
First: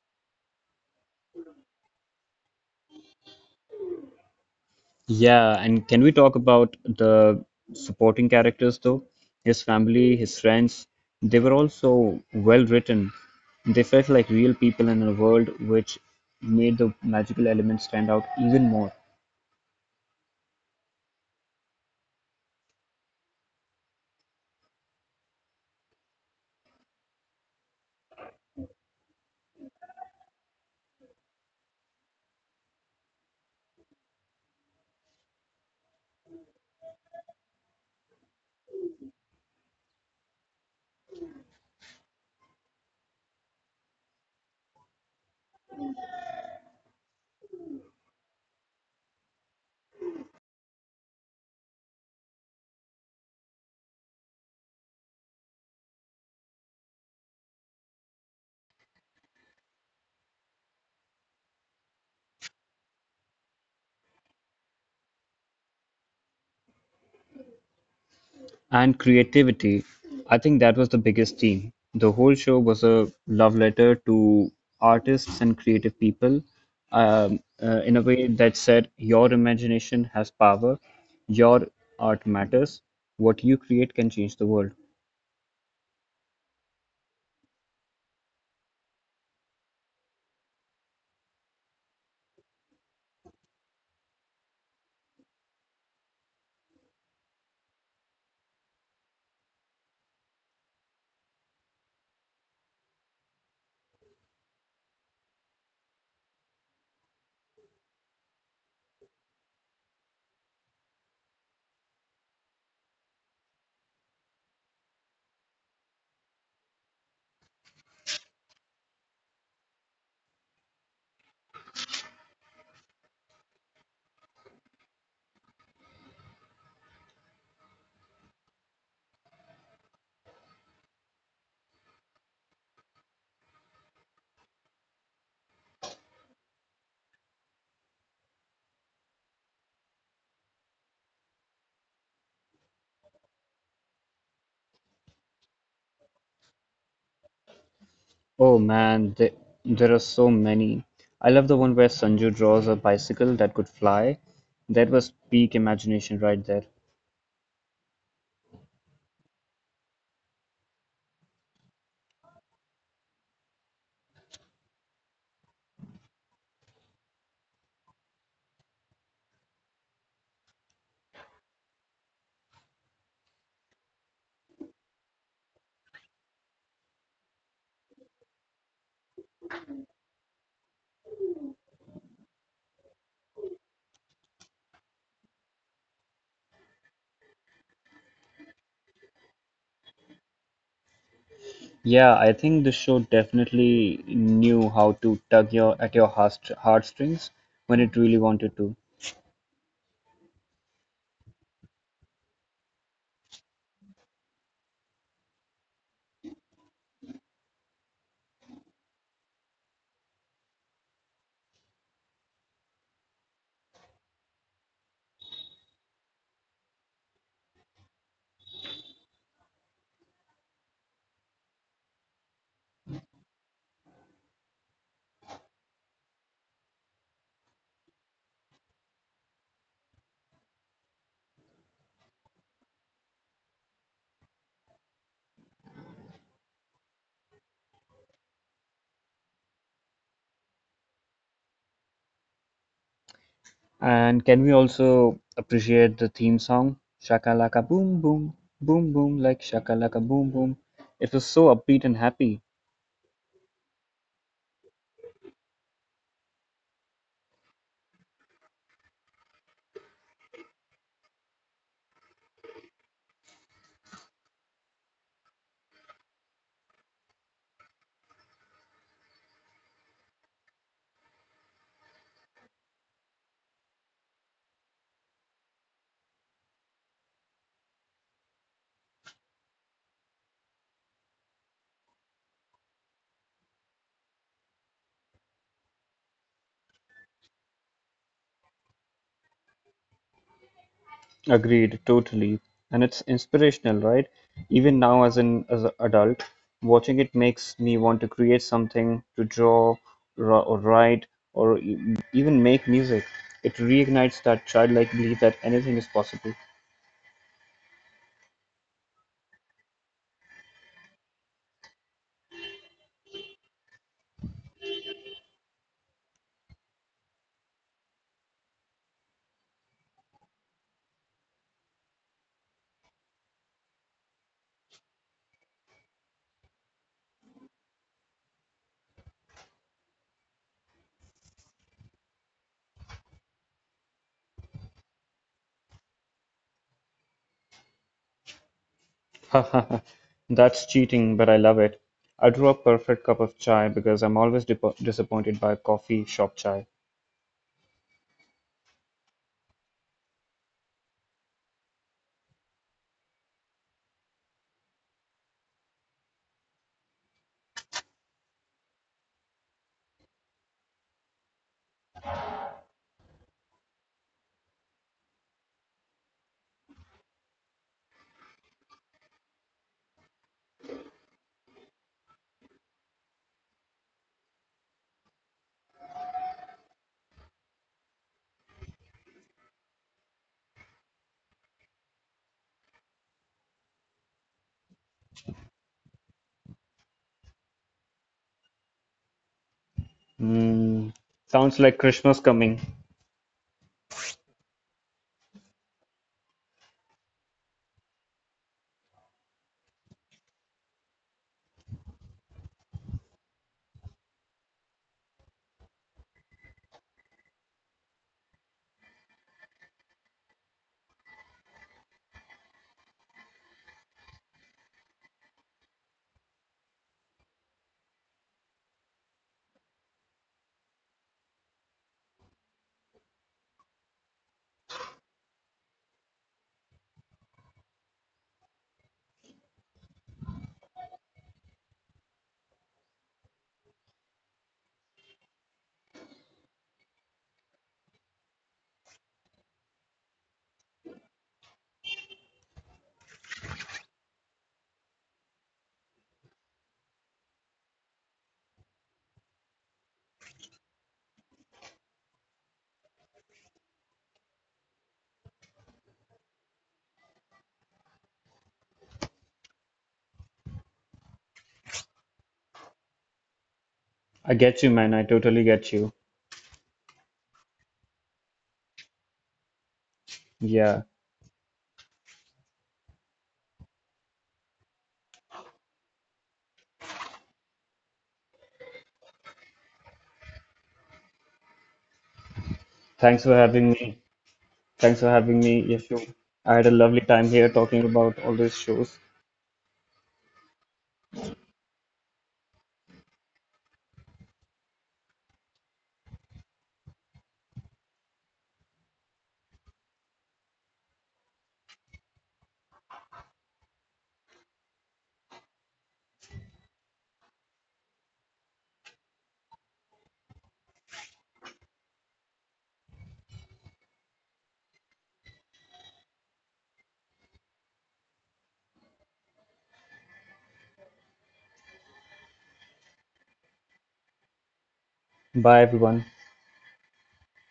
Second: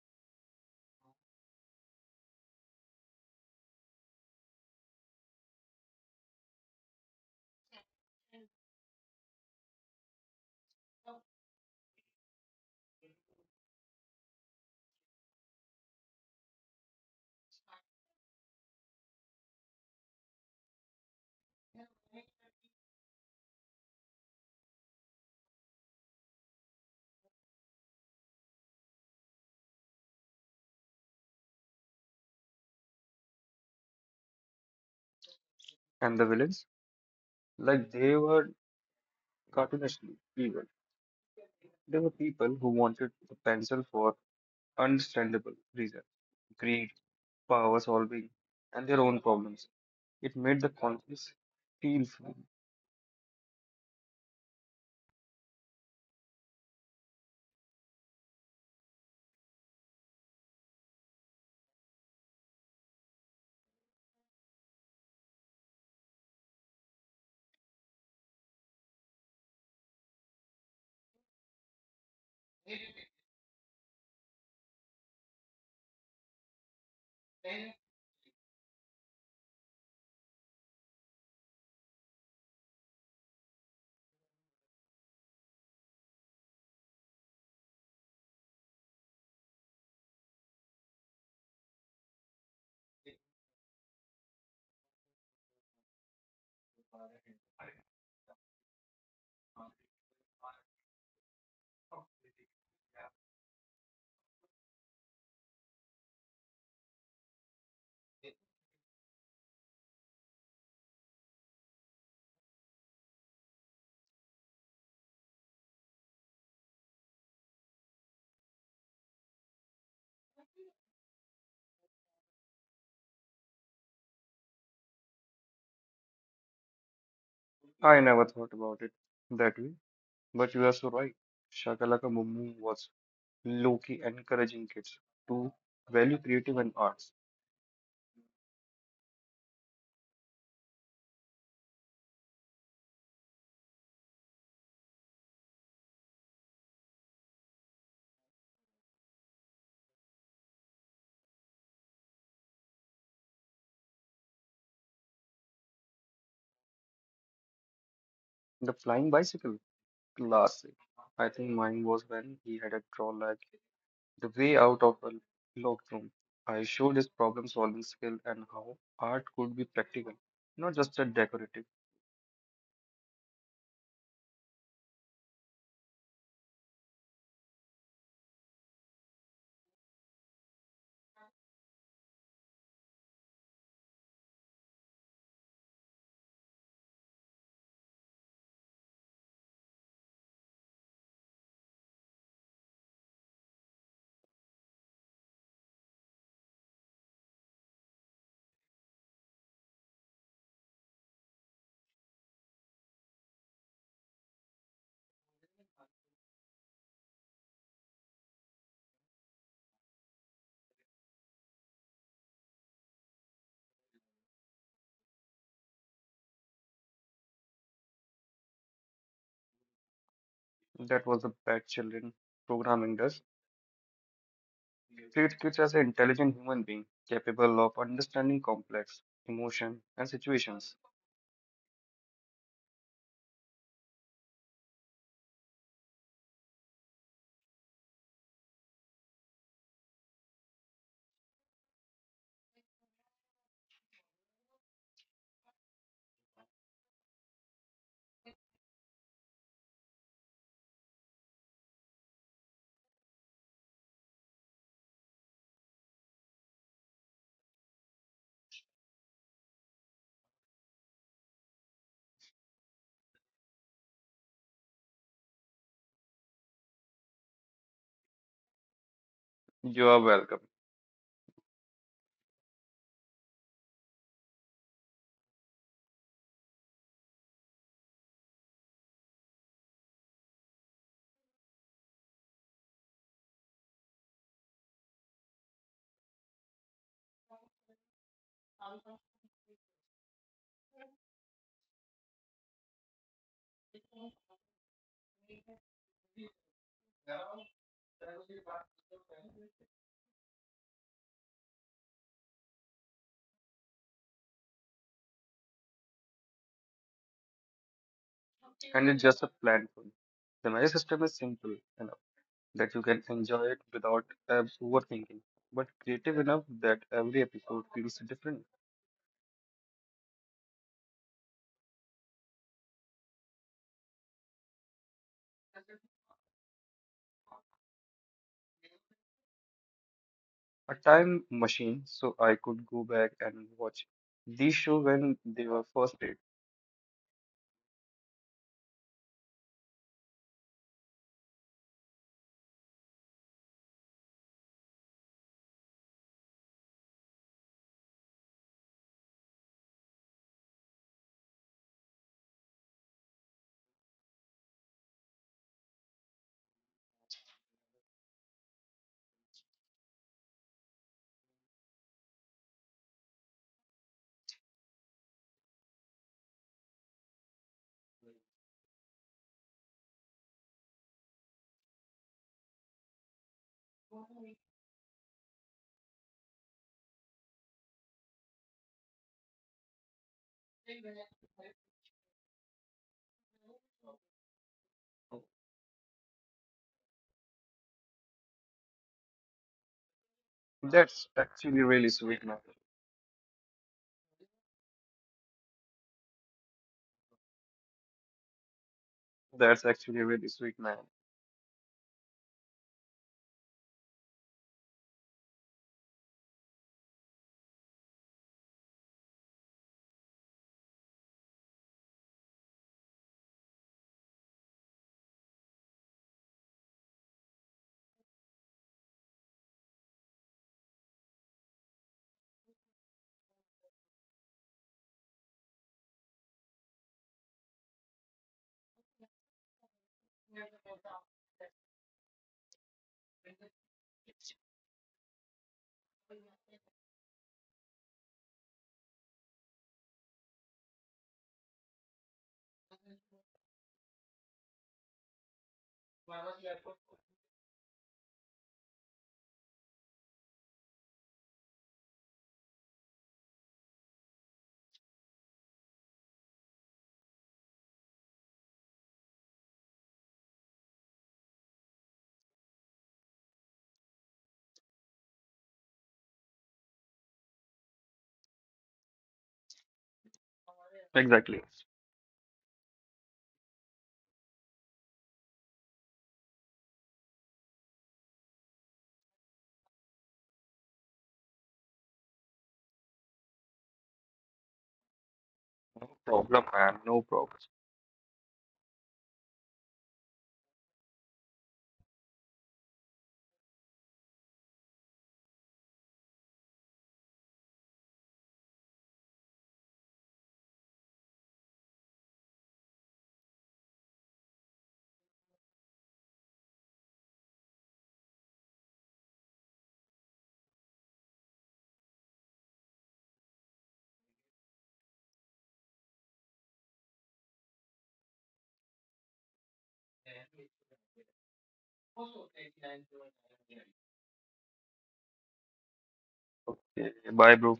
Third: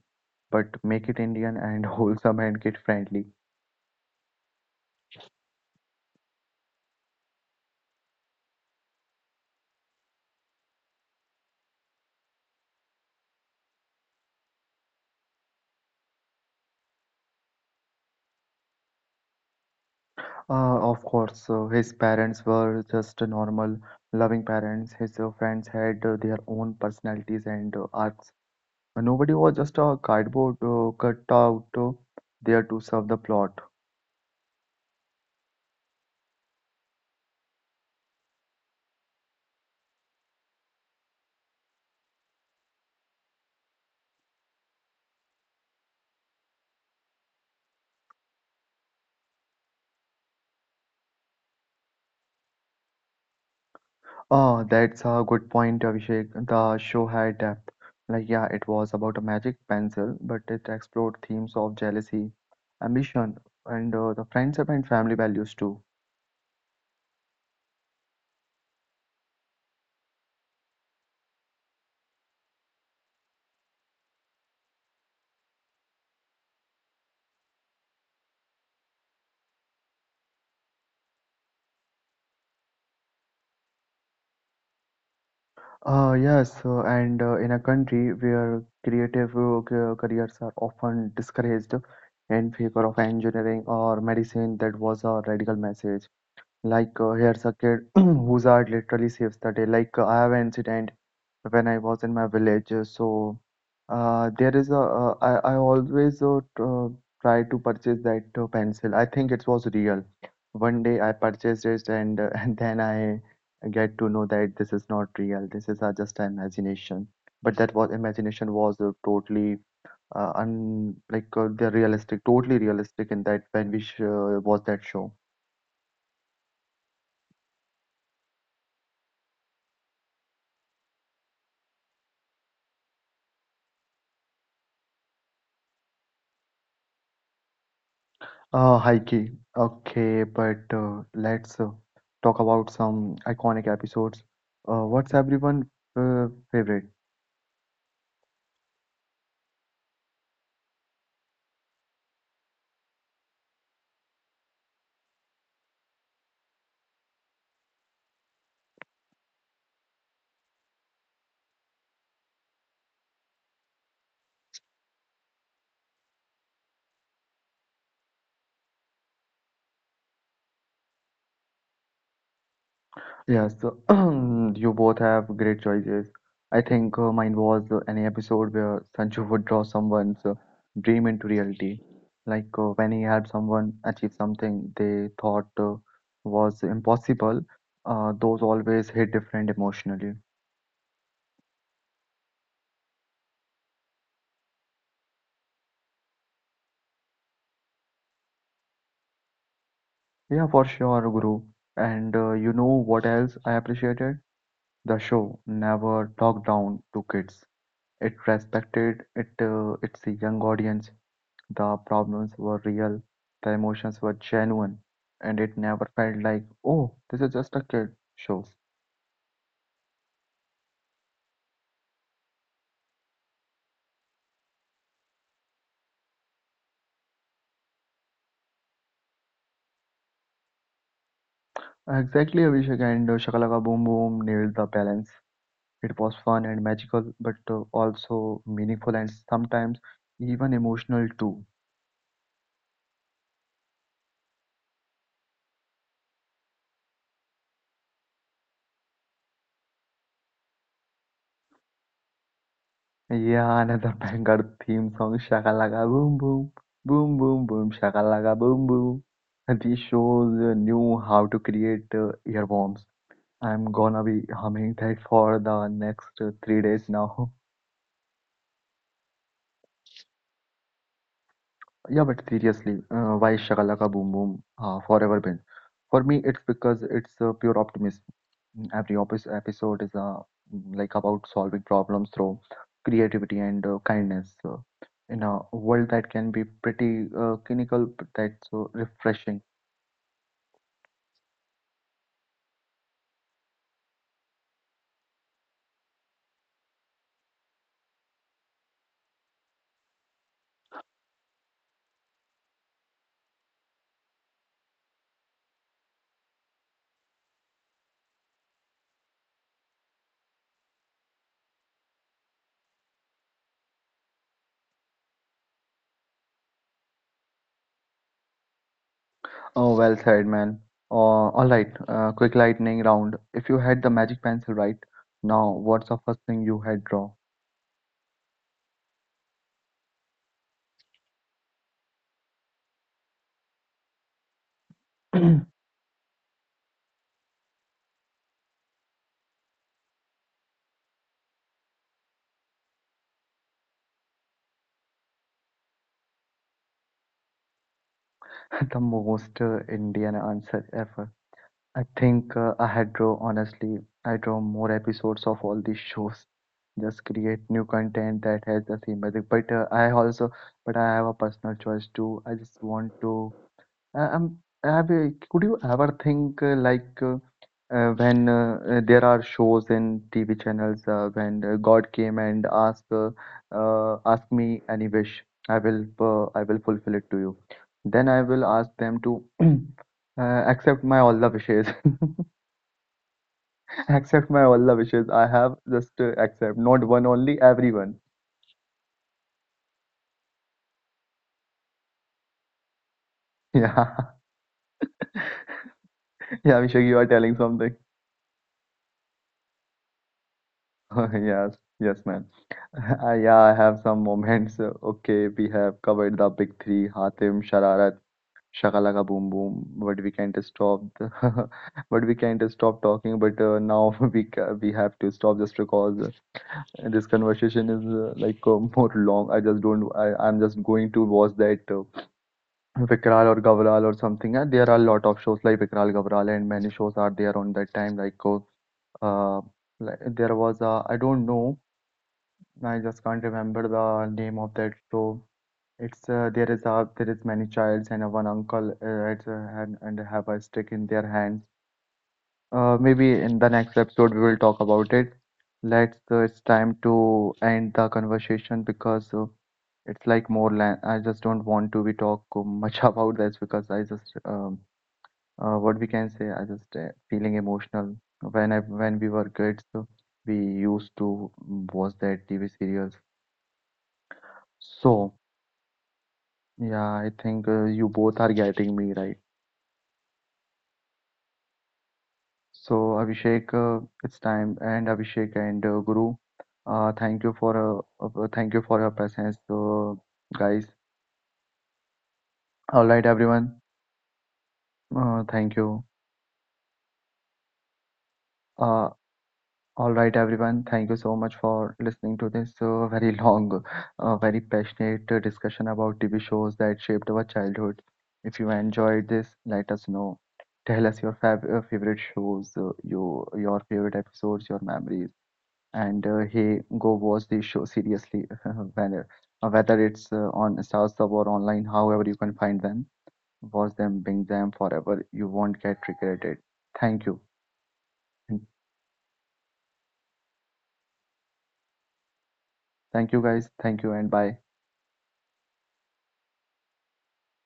A: but make it Indian and wholesome and kid friendly.
C: Yeah, and can we talk about the supporting characters though? His family, his friends, they were all so well written. They felt like real people in a world which made the magical element stand out even more.
A: Of course, so his parents were just a normal, loving parents. His friends had their own personalities and arcs. Nobody was just a cardboard cut out there to serve the plot.
B: And the villains, like they were cartoonishly evil. They were people who wanted the pencil for understandable reasons, greed, power solving, and their own problems. It made the conference feel free.
A: Ah, that's a good point, Abhishek. The show had depth. Like, yeah, it was about a magic pencil, but it explored themes of jealousy, ambition, and the friendship and family values too.
C: And creativity. I think that was the biggest theme. The whole show was a love letter to artists and creative people in a way that said, your imagination has power, your art matters, what you create can change the world.
A: Yes, and in a country where creative careers are often discouraged in favor of engineering or medicine, that was a radical message. Here's a kid whose art literally saves the day. I have an incident when I was in my village. So, there is a, I always try to purchase that pencil. I think it was real. One day I purchased it, and, and then I get to know that this is not real. This is just an imagination. But that was imagination was totally un like the realistic, totally realistic in that when we sh was that show.
B: I never thought about it that way, but you are so right. Shakalaka Mumu was low-key encouraging kids to value creative and arts.
A: Heike, okay, but let's talk about some iconic episodes. What's everyone favorite?
C: Oh man, there are so many. I love the one where Sanju draws a bicycle that could fly. That was peak imagination right there.
B: The flying bicycle classic. I think mine was when he had a draw like the way out of a locked room. I showed his problem-solving skill and how art could be practical, not just a decorative.
A: Yes, you both have great choices. I think mine was any episode where Sanju would draw someone's dream into reality. When he helped someone achieve something they thought was impossible, those always hit different emotionally.
C: Yeah, I think the show definitely knew how to tug your at your heartstrings when it really wanted to.
A: Yeah, for sure, Guru. And you know what else I appreciated? The show never talked down to kids; it respected it its young audience, the problems were real, the emotions were genuine, and it never felt like, oh, this is just a kid show.
B: That was a bad children programming does. Treats kids as an intelligent human being, capable of understanding complex emotion and situations.
A: Exactly, Abhishek, and Shakalaka Boom Boom nailed the balance. It was fun and magical, but also meaningful and sometimes even emotional too.
C: And can we also appreciate the theme song, Shakalaka Boom Boom, Boom Boom, like Shakalaka Boom Boom? It was so upbeat and happy.
A: Yeah, another banger theme song, Shakalaka Boom Boom, Boom Boom Boom, Shakalaka Boom Boom. These shows knew how to create earworms. I'm gonna be humming that for the next 3 days now.
B: You are welcome.
A: Yeah, but seriously, why Shakalaka Boom Boom Forever Been? For me, it's because it's pure optimism. Every opis episode is like about solving problems through creativity and kindness in a world that can be pretty clinical, but that's so refreshing.
C: Agreed, totally. And it's inspirational, right? Even now, as an adult, watching it makes me want to create something, to draw, or write, or even make music. It reignites that childlike belief that anything is possible.
B: And it's just a plan for you. The marriage system is simple enough that you can enjoy it without overthinking, but creative enough that every episode feels different.
A: Oh, well said, man. All right, quick lightning round. If you had the magic pencil right now, what's the first thing you had draw?
B: A time machine, so I could go back and watch these show when they were first made.
C: That's cheating, but I love it. I drew a perfect cup of chai because I'm always disappointed by coffee shop chai.
A: The most Indian answer ever. I think I had draw honestly, I draw more episodes of all these shows. Just create new content that has the same magic. But I have a personal choice too. I just want to uh, Um, have you, could you ever think like when there are shows in TV channels when God came and asked ask me any wish, I will fulfill it to you. Then I will ask them to accept my all the wishes, accept my all the wishes. I have just accept not one only, everyone.
B: That's
C: Mm,
B: actually
C: sounds
B: really
C: like
B: sweet, man.
C: Christmas coming.
A: Yeah, yeah, Abhishek, you are telling something.
B: That's actually really sweet, man.
A: Yes, yes, man. Yeah, I have some moments. Okay, we have covered the big three, Hatim, Shararat, Shakalaka Boom Boom, but we can't stop the, but we can't stop talking. But now we have to stop just because this conversation is more long. I just don't. I'm just going to watch that Vikral or Gavral or something. And there are a lot of shows like Vikral, Gavral, and many shows are there on that time. Uh, like there was a, I don't know. I just can't remember the name of that show. It's there is a there is many childs and one uncle it's, and have a stick in their hands. Maybe in the next episode we will talk about it. Let's it's time to end the conversation because it's like more land. I just don't want to be talk much about this because I just what we can say. I just feeling emotional when I when we were kids. We used to watch that TV serials.
C: I get you, man. I
A: So.
C: totally get you.
A: Yeah, I think you both are getting me right.
C: Yeah.
B: Exactly.
A: So, Abhishek, it's time, and Abhishek and Guru, thank you for your presence, guys. All right,
C: Thanks for
A: everyone,
C: having me. Thanks for having me,
A: thank
B: No
A: you.
C: Yashu.
B: problem,
C: I had a
B: man. No
C: lovely time
B: problem.
C: here talking about all these
A: Uh,
C: shows.
A: all right, everyone, thank you so much for listening to this very long, very passionate discussion about TV shows that shaped our childhood. If you enjoyed this, let us know. Tell us your favorite shows, your favorite episodes, your memories, and hey, go watch the show seriously. Whether Whether it's on StarSub or online, however you can find them, watch them, binge them forever. You won't get regretted. Thank you, thank you guys. Thank you and bye.
C: Bye, everyone.
B: Okay, bye, bro.